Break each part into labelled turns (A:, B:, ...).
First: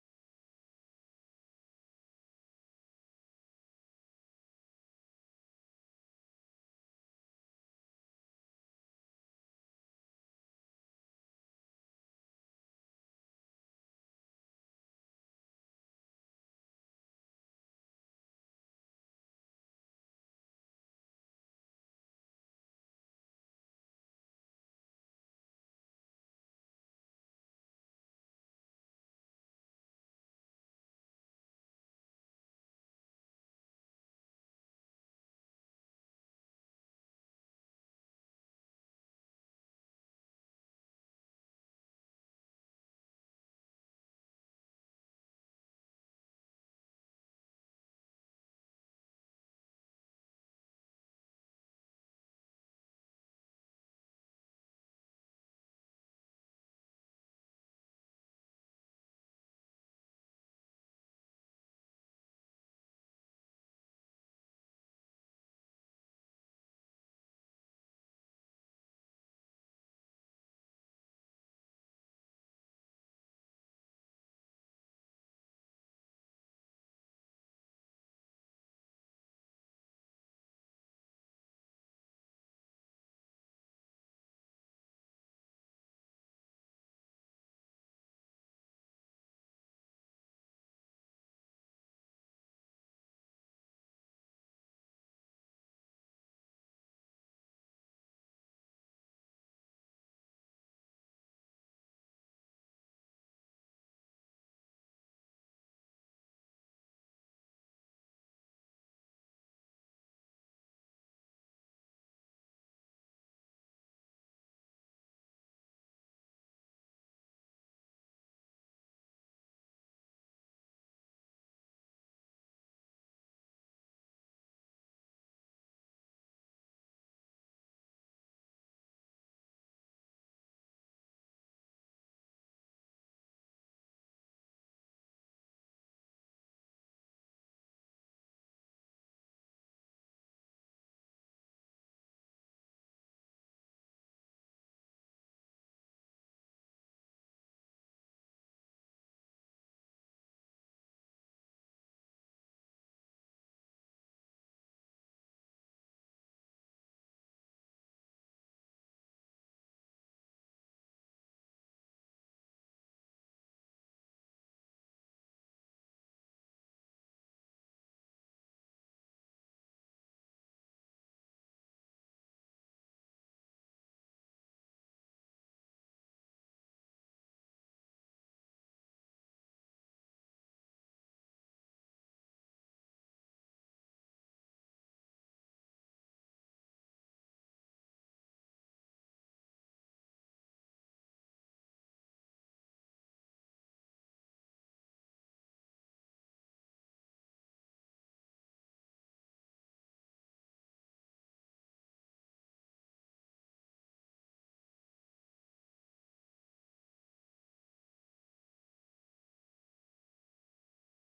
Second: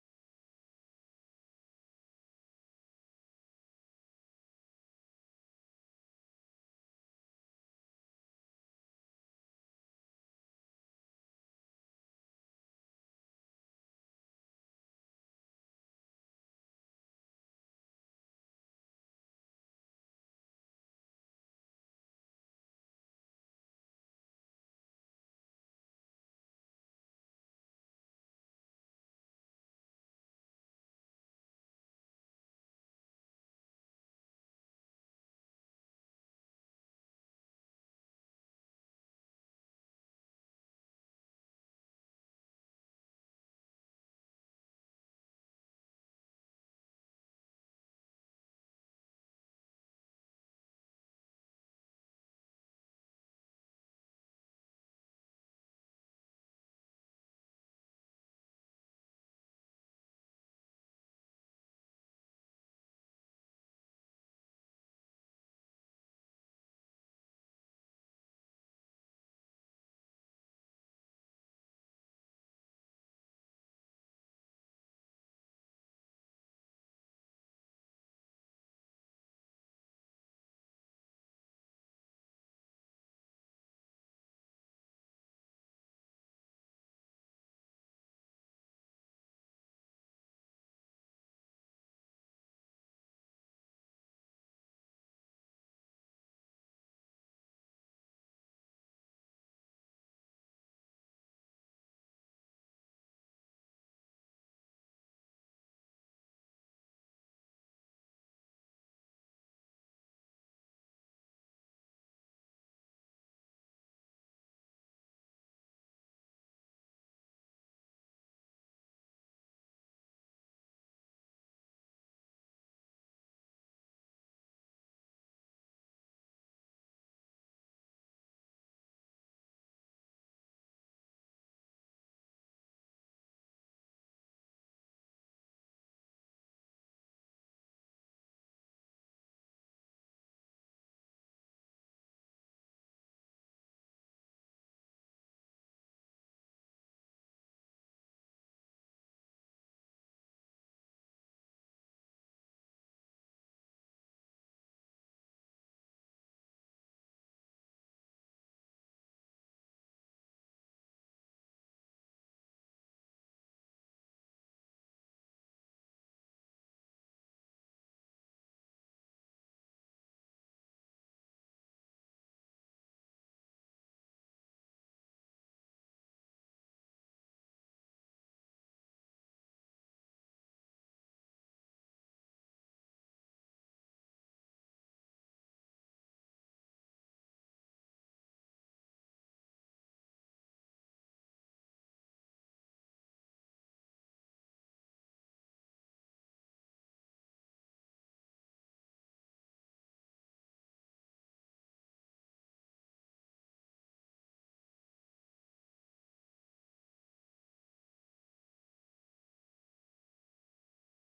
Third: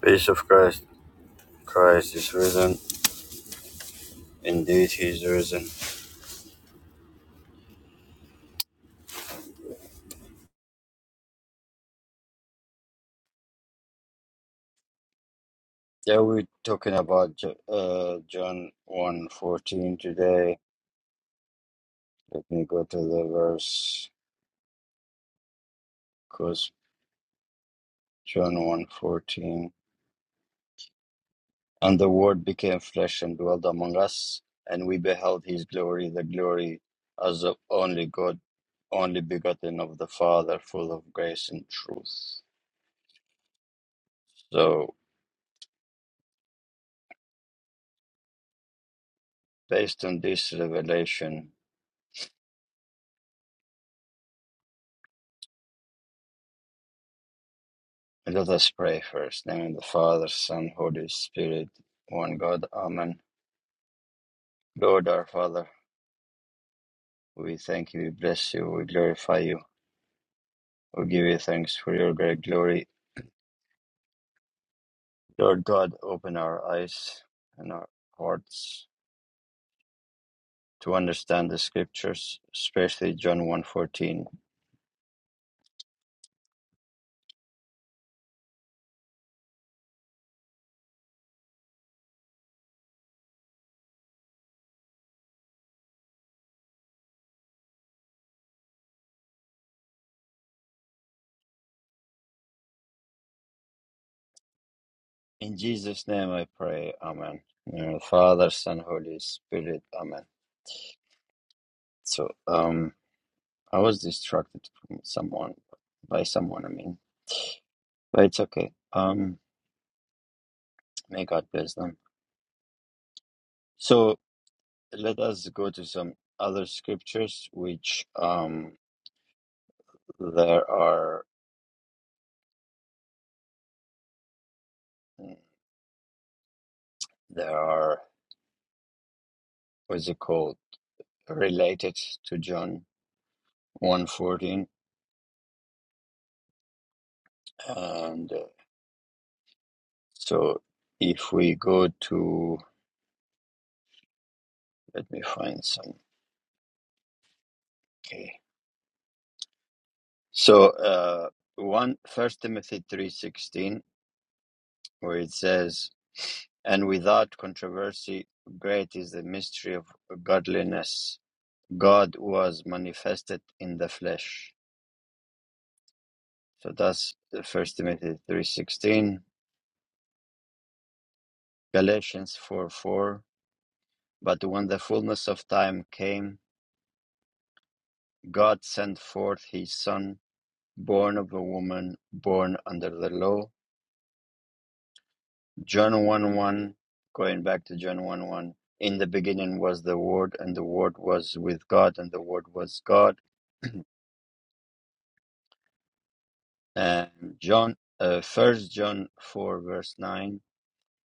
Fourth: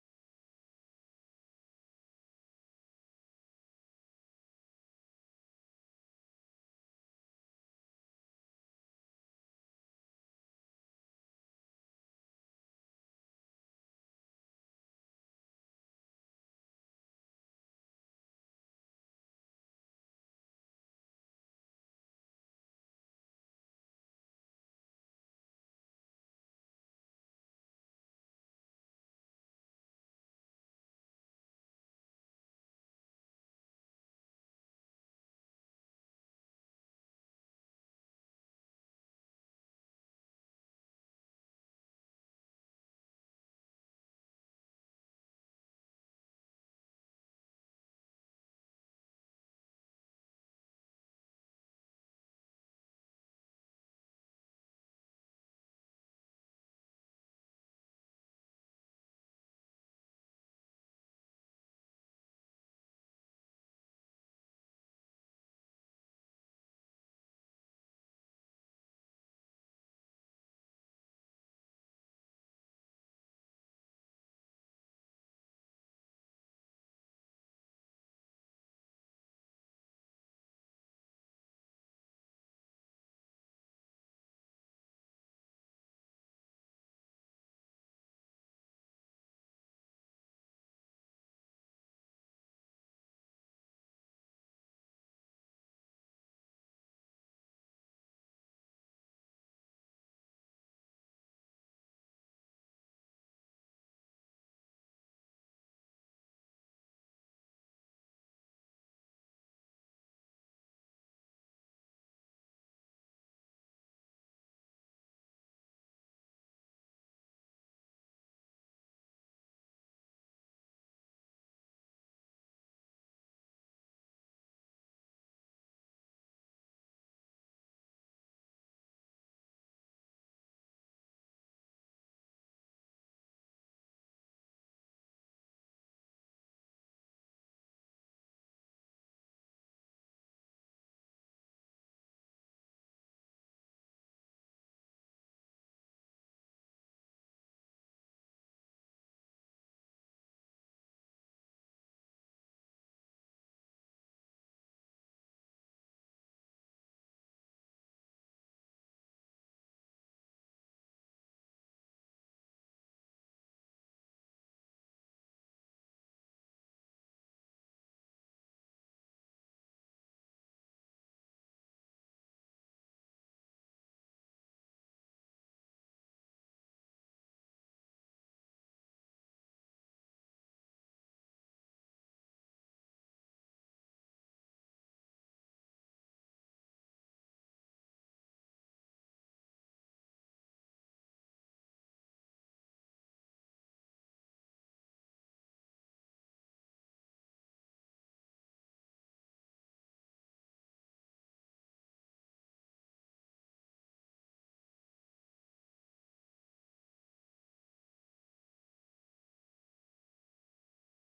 A: Peace of Christ. Christ is risen. Indeed, he is risen. Yeah, we're talking about Jo- uh, John one fourteen today. Let me go to the verse because John one fourteen, And the Word became flesh and dwelt among us, and we beheld his glory, the glory as of only God, only begotten of the Father, full of grace and truth. So, based on this revelation, Let us pray first. In the name of the Father, Son, Holy Spirit, one God. Amen. Lord our Father, we thank you, we bless you, we glorify you, we give you thanks for your great glory. Lord God, open our eyes and our hearts to understand the scriptures, especially John 1.14. In Jesus' name I pray. Amen. In the name of the Father, Son, Holy Spirit. Amen. So, um, I was distracted from someone, by someone, I mean, but it's okay. Um, May God bless them. So let us go to some other scriptures, which um, there are mm, there are what's it called related to John one fourteen, and uh, so if we go to let me find some. Okay, so uh, one First Timothy three sixteen, where it says, "And without controversy, great is the mystery of godliness." God was manifested in the flesh. So that's First Timothy three sixteen, Galatians four four. But when the fullness of time came, God sent forth His Son, born of a woman, born under the law. John one one, going back to John one one. In the beginning was the Word, and the Word was with God, and the Word was God. And John, uh, First John four verse nine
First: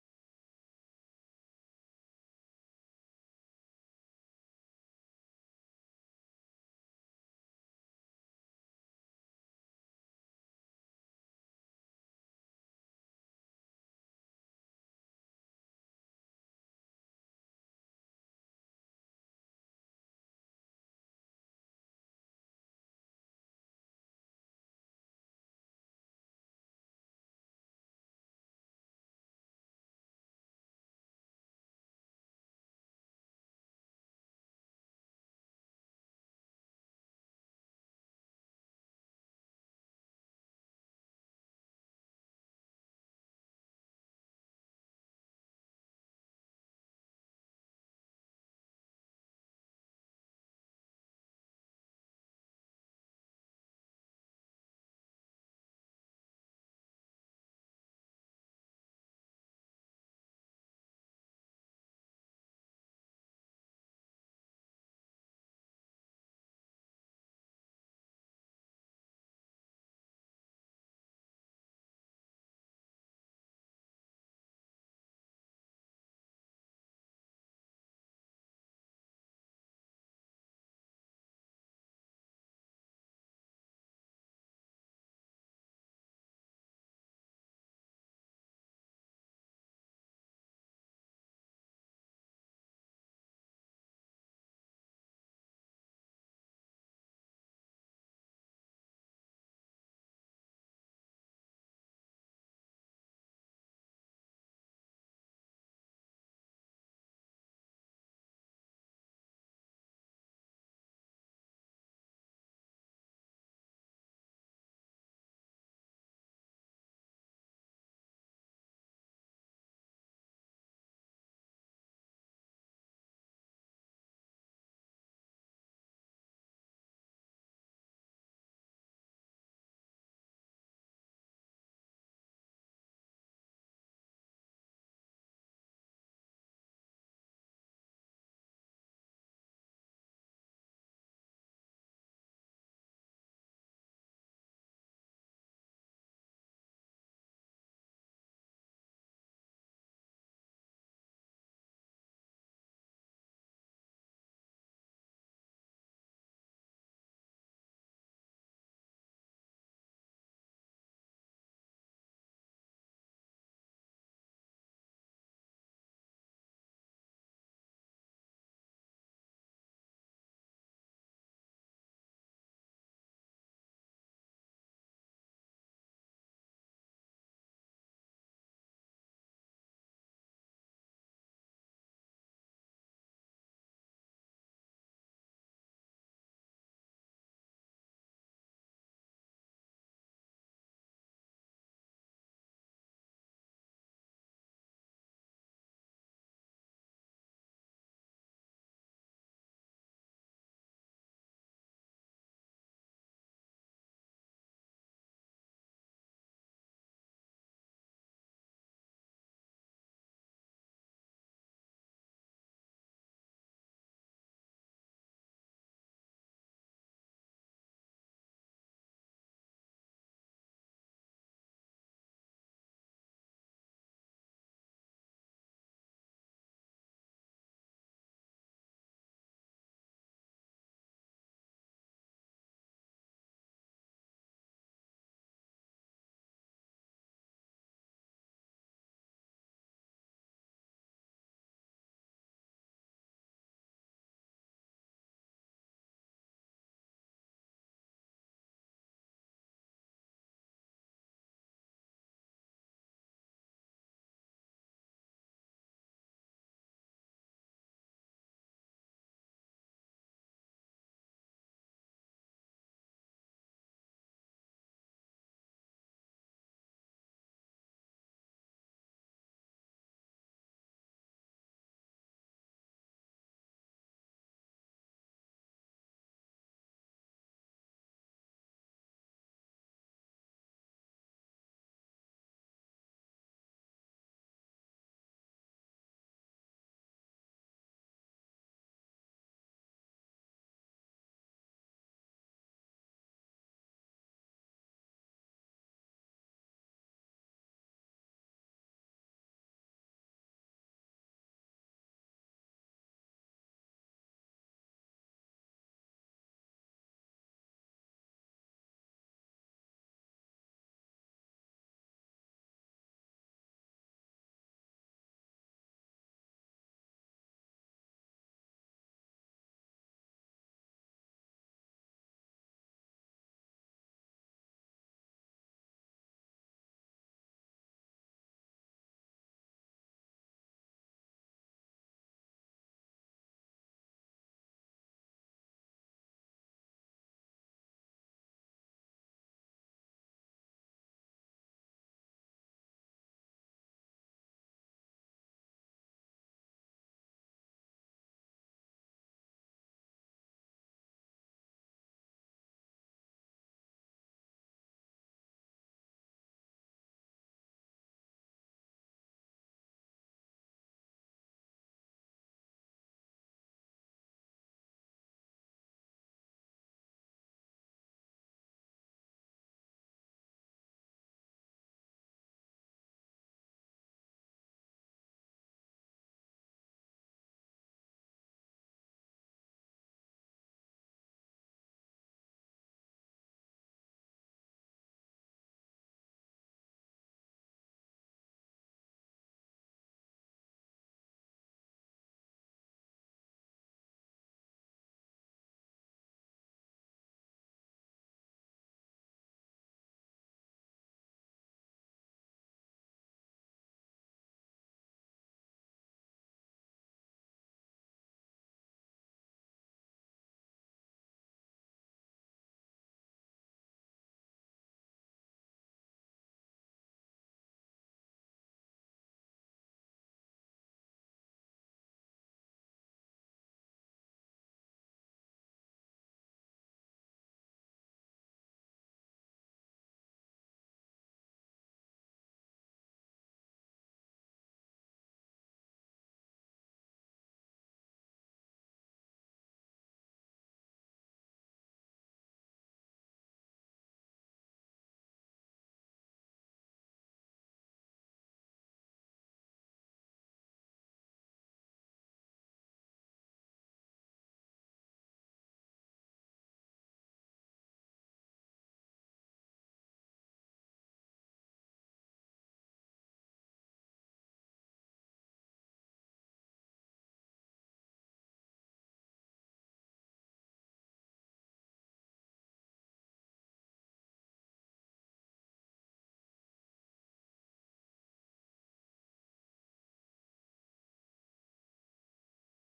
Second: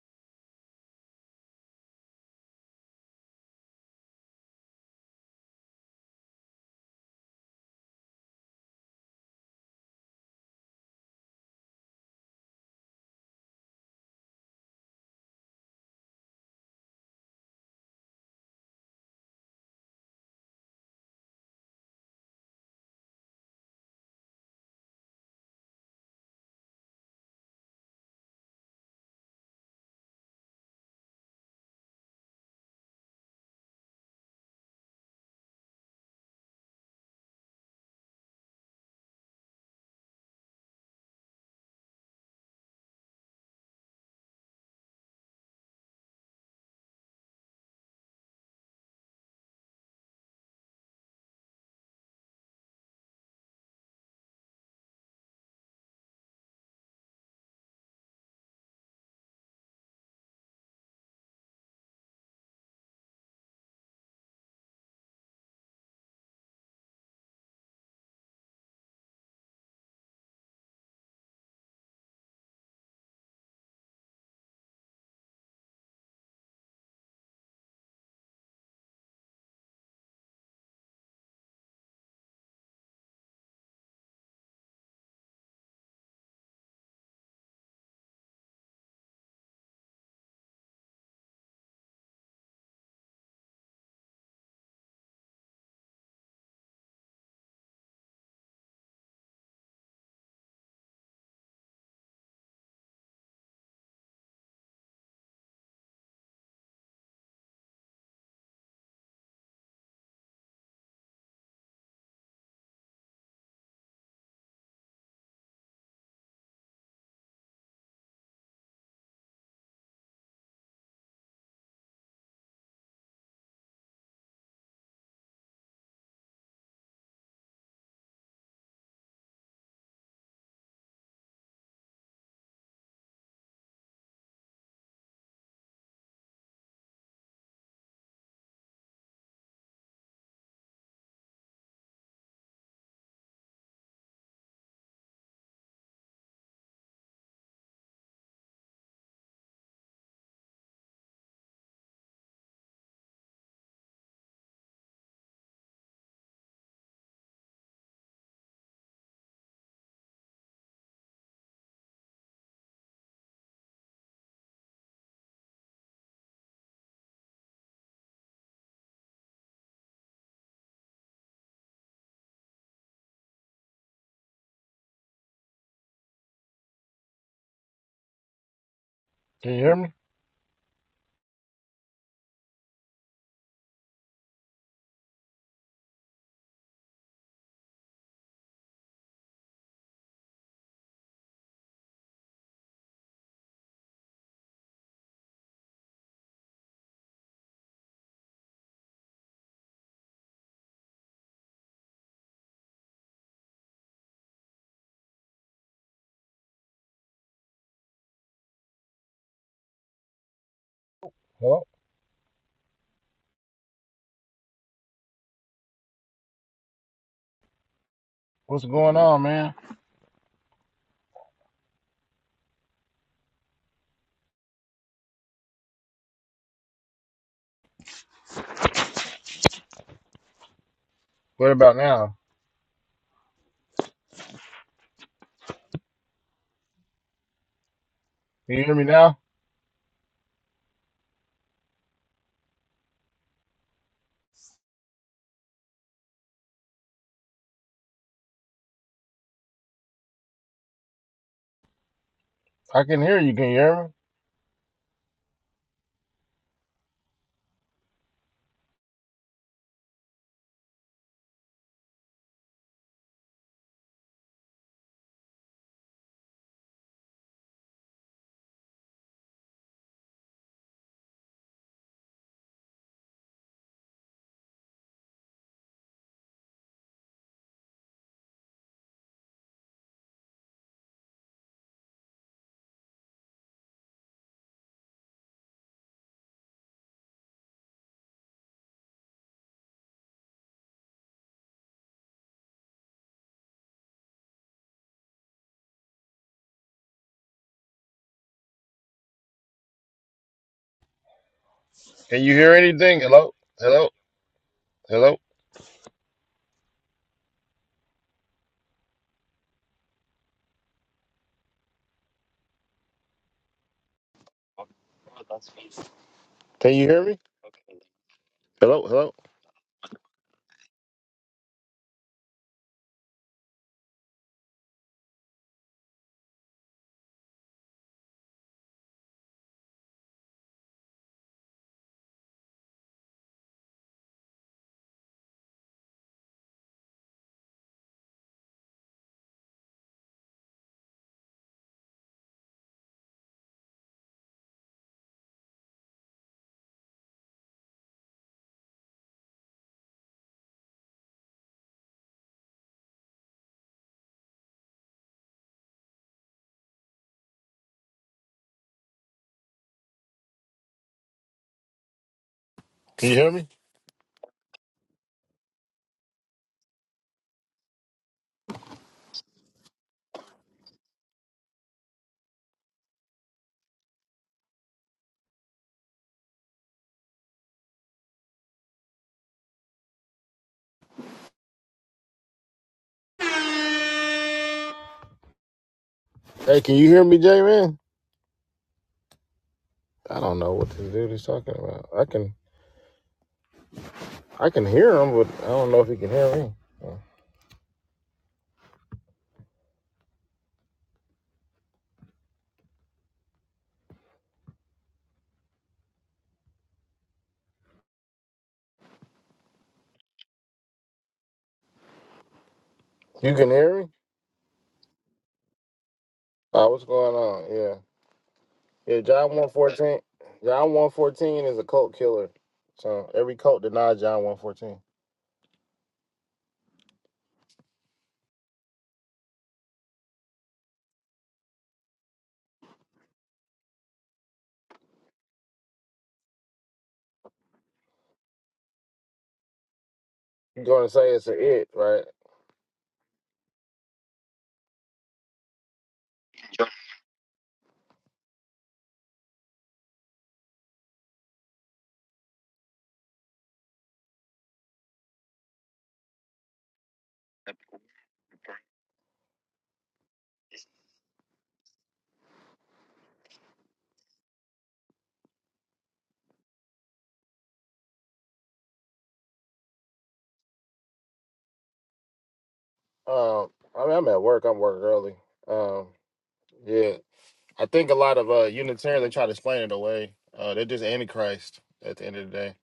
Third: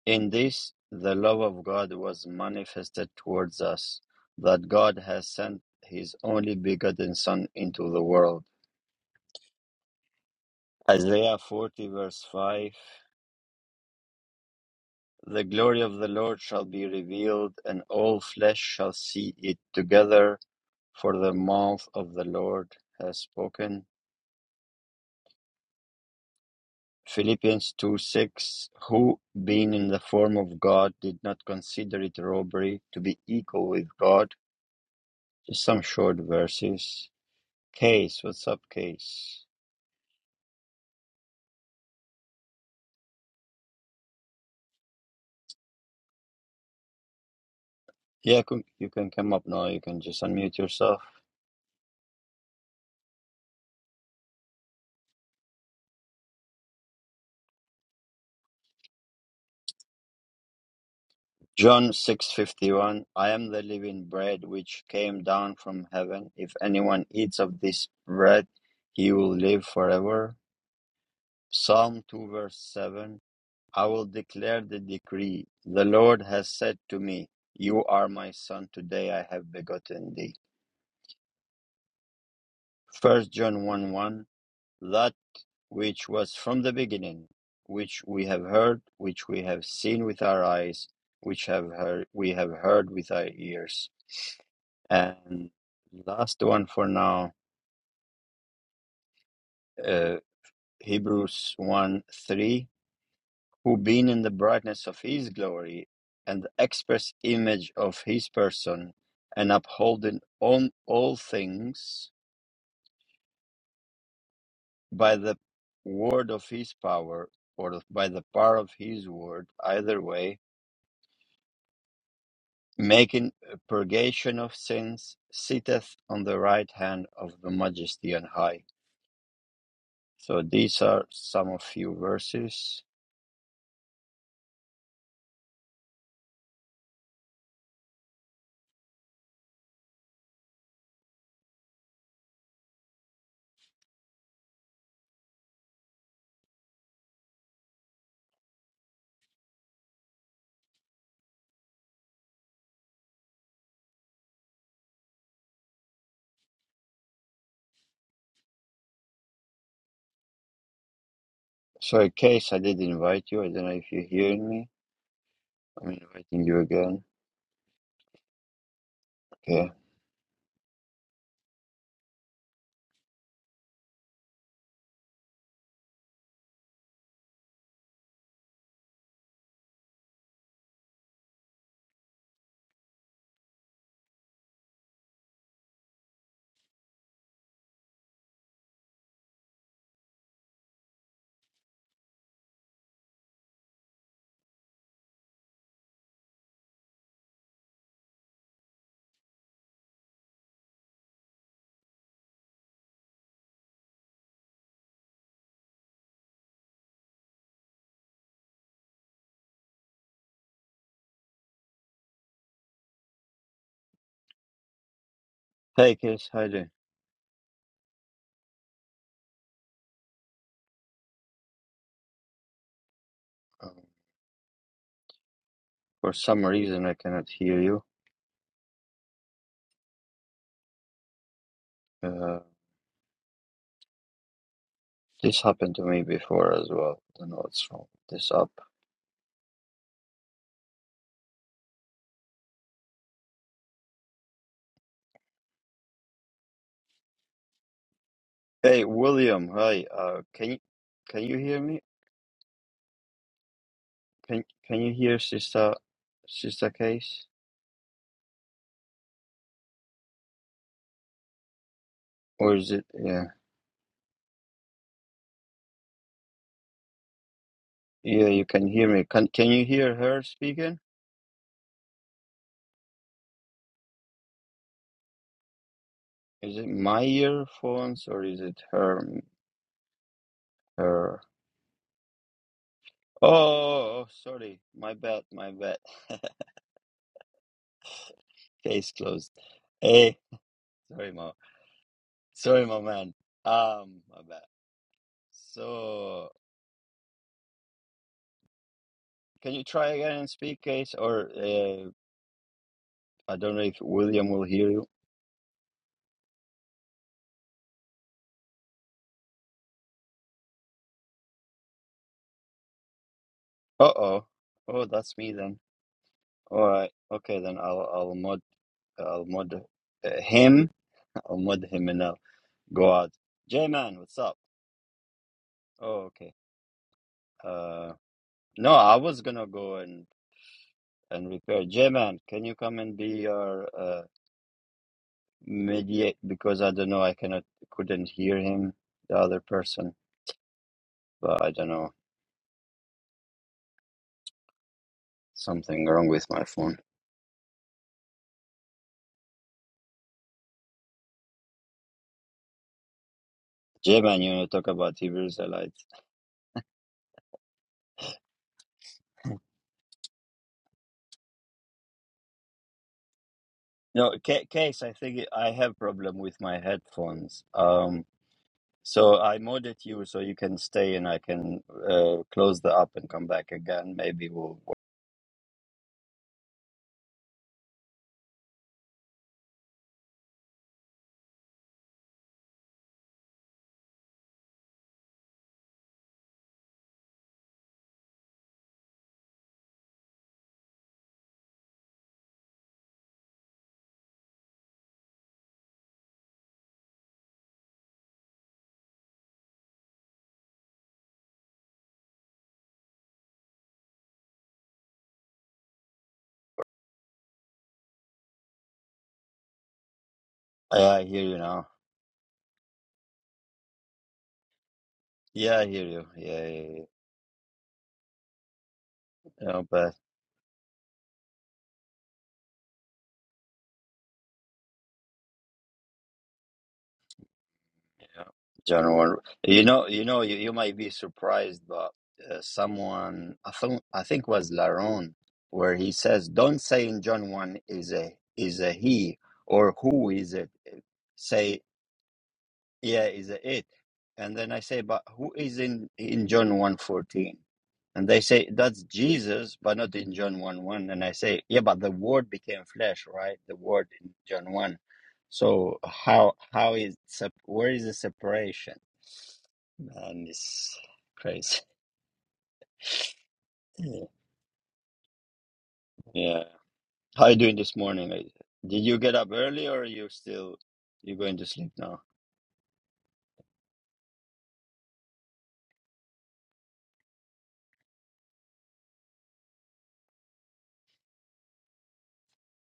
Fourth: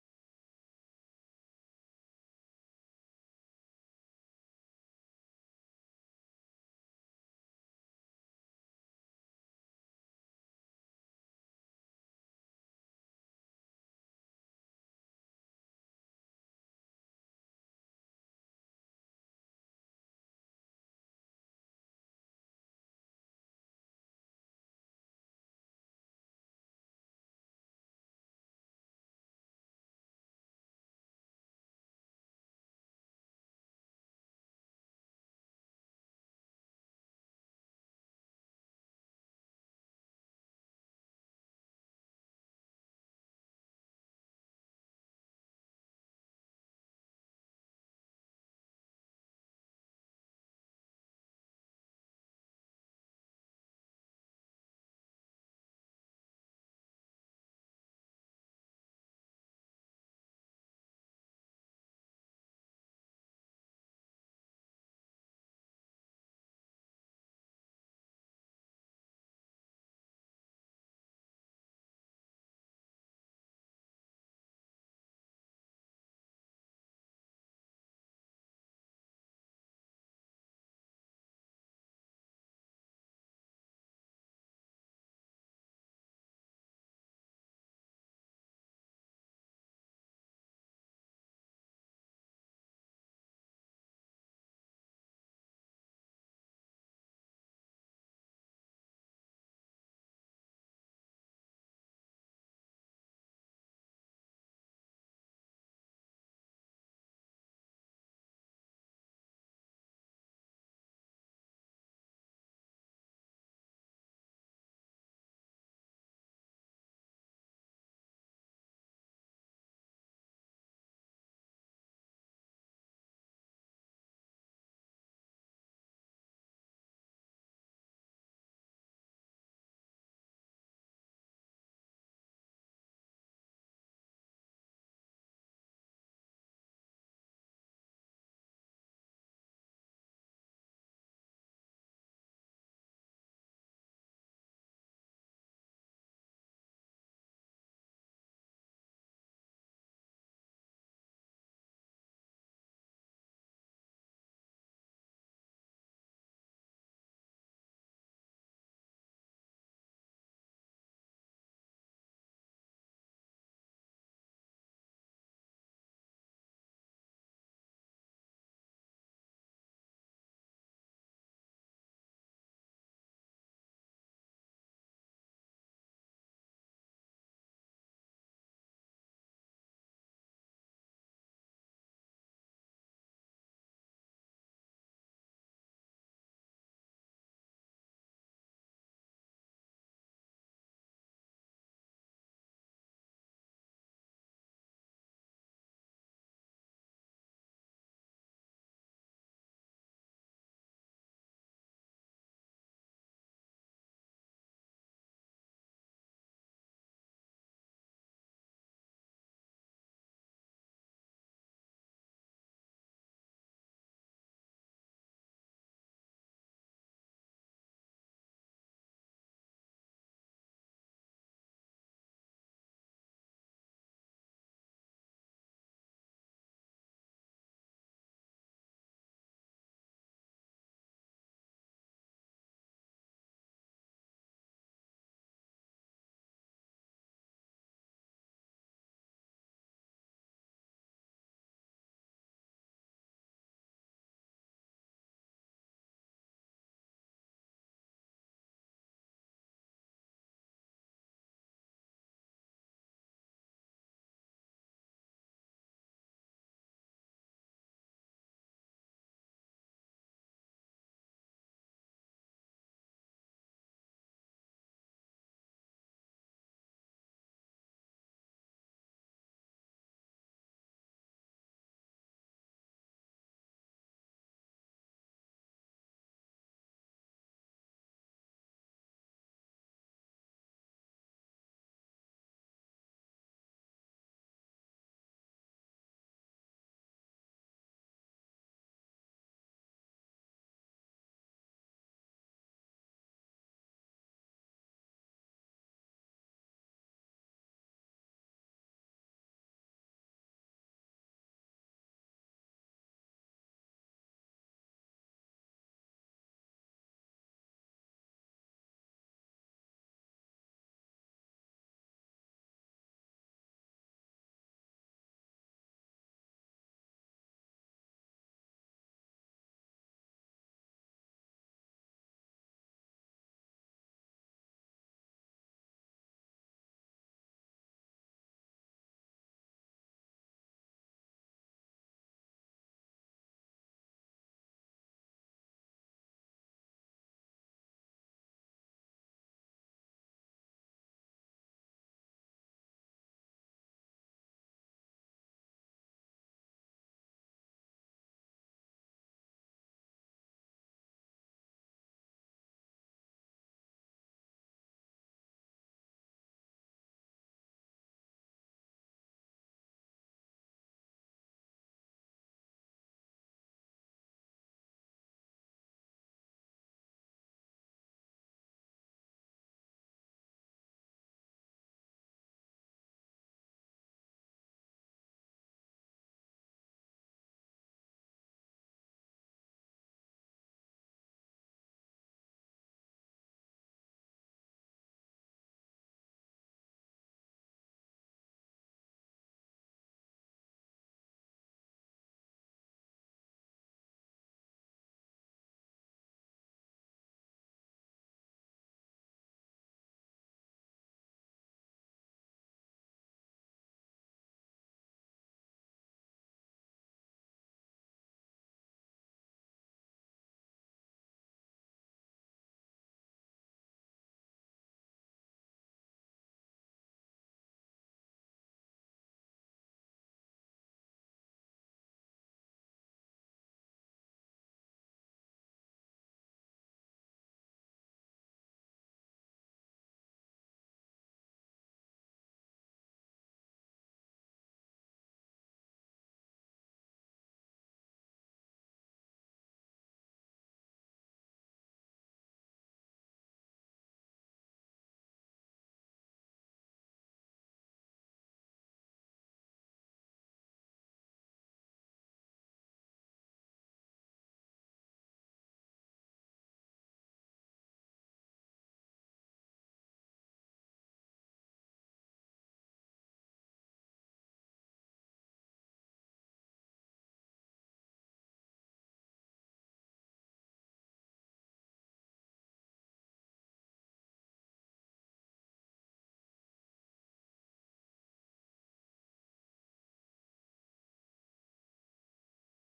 A: In this the love of God was manifested towards us, that God has sent his only begotten Son into the world. Isaiah 40, verse 5 The glory of the Lord shall be revealed, and all flesh shall see it together, for the mouth of the Lord has spoken. Philippians 2 6 Who, being in the form of God, did not consider it robbery to be equal with God. Just some short verses. Case, what's up, Case? Yeah, c- you can come up now. You can just unmute yourself. John 6:51 I am the living bread which came down from heaven. If anyone eats of this bread, he will live forever. Psalm 2 verse 7 I will declare the decree. The Lord has said to me, you are my son today I have begotten thee. 1 one. 1:1 which was from the beginning, which we have heard, which we have seen with our eyes, which have heard, we have heard with our ears. And last one for now, uh, Hebrews 1 3, who being in the brightness of his glory and the express image of his person, and upholding on all things by the word of his power, or by the power of his word, either way, making purgation of sins, sitteth on the right hand of the Majesty on high. So these are some of few verses. So in case I did invite you, I don't know if you're hearing me. I'm inviting you again. Okay.
B: Can you hear me? Hello?
A: Hey, case, hi there.
B: What's going on, man?
A: Um, for some reason, I cannot hear you.
B: What about now?
A: Uh, this happened to me before as well. I don't know what's wrong with this app.
B: Can you hear me now?
A: Hey, William, hi. Uh, can you can you hear me?
B: I can hear you. Can you hear me?
A: Can can you hear Sister Sister Case? Or is it? Yeah. Yeah, you can hear me. Can can you hear her speaking? Is it my earphones or is it her her? Oh, oh, sorry. My bad, my bad. Case closed. Hey, sorry, Mo. Sorry, my man. Um, my bad. So, can you try again and speak, Case? Or uh,
B: Can you hear anything? Hello?
A: I don't know if
B: Hello?
A: William will hear you.
B: Hello?
A: Uh-oh. Oh, that's me then. All
B: Can you
A: right.
B: hear me?
A: Okay, then I'll I'll mod
B: Hello? Hello?
A: I'll mod uh, him. I'll mod him enough. Go out. J Man, what's up? Oh, okay. Uh, no, I was gonna go and and repair. J Man, can you come and be your uh mediate? Because I don't know, I cannot, couldn't hear him, the other person. But I don't know, something wrong with my phone. J Man, you know, talk about Hebrew Israelites.
B: Can you hear me?
A: No, ca case. I think I have problem with my headphones. Um, so I modded you so you can stay and I can uh close the app and come back again. Maybe we'll.
B: Hey, can you hear me, J Man? I don't know what this dude is talking about. I can I can hear him, but I don't know if he can hear me.
A: I I hear you now.
B: You can hear me?
A: Yeah, I hear you. Yeah, yeah, yeah.
B: Uh, what's
A: yeah.
B: going on? Yeah. Yeah, John
A: You know, but
B: 114. John 114 is a cult killer. So every cult denies John 114.
A: you know, John Warren. You know, you know, you, you might be surprised, but uh, someone I think I think was Laron, where he says, "Don't say in John one is a is a he or who is it.
B: You're
A: eh,
B: gonna say it's an
A: Say
B: it, right?
A: Yeah, is a it. And then I say, but who is in in John one fourteen? And they say that's Jesus, but not in John 1 1. And I say, yeah, but the word became flesh, right? The word in John 1. So how how is sep- where is the separation? Man, it's crazy. Yeah. Yeah. How you doing this morning? Lady? Did you get up early or you still you going to sleep now?
B: Um, I mean, I'm at work. I'm working early. Um, yeah, I think a lot of uh Unitarians they try to explain it away. Uh, they're just antichrist at the end of the day.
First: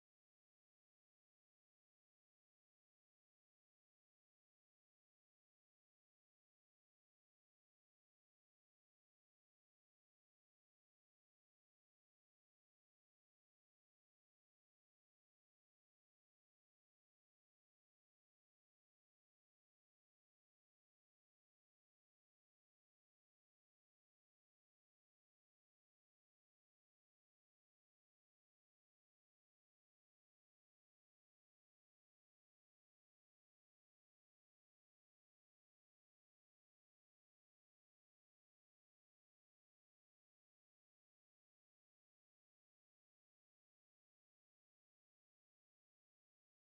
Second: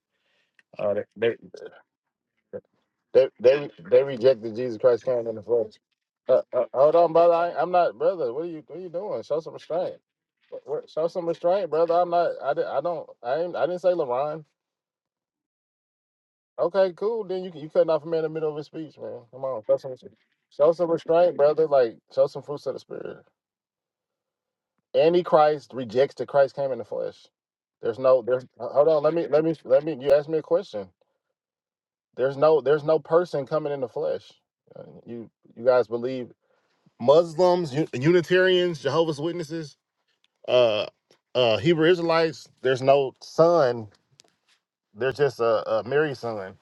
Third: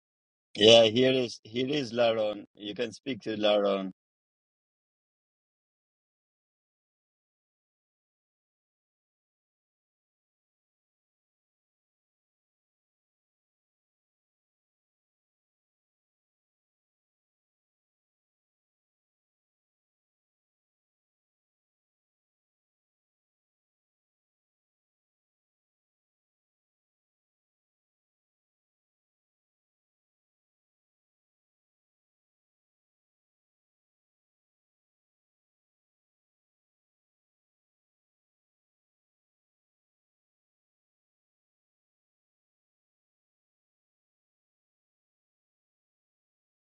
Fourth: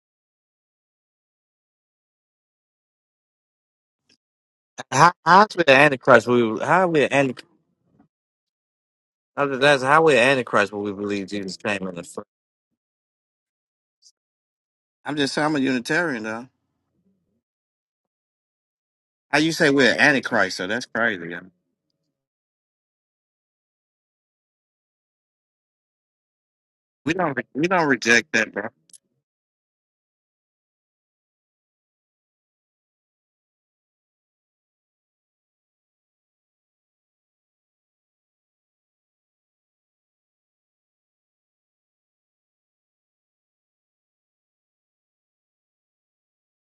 A: Yeah,
B: Uh, they
A: here
B: they
A: is here is Laron. You can speak
B: they
A: to
B: they,
A: Laron.
B: they rejected Jesus Christ
C: How,
B: coming in the
C: how's we
B: flesh.
C: an antichrist?
B: Uh,
C: when We
B: uh,
C: how
B: hold
C: we
B: on,
C: an
B: brother.
C: anti-
B: I, I'm not, brother. What are you What are you doing? Show
C: I'm
B: some
C: just
B: restraint.
C: how we an
B: What-
C: antichrist when
B: what-
C: we
B: Show some
C: believe Jesus
B: restraint,
C: came
B: brother.
C: in the
B: I'm
C: first?
B: not. I did. I don't. I ain't, I didn't say LeBron.
C: I'm just saying I'm a Unitarian though.
B: Okay, cool. Then you you cutting off a man in the middle of his speech, man.
C: How
B: Come
C: you
B: on,
C: say
B: show
C: we're
B: some,
C: an antichrist? So
B: show
C: that's
B: some
C: crazy.
B: restraint,
C: yo.
B: brother. Like show some fruits of the spirit. Antichrist rejects that Christ came in the
C: We
B: flesh.
C: don't re- we don't
B: There's no
C: reject
B: there's
C: that, bro.
B: uh, hold on, let me let me let me you asked me a question. There's no there's no person coming in the flesh. Uh, You you guys believe Muslims, U- Unitarians, Jehovah's Witnesses, uh uh Hebrew Israelites, there's no son, there's just a, a Mary son.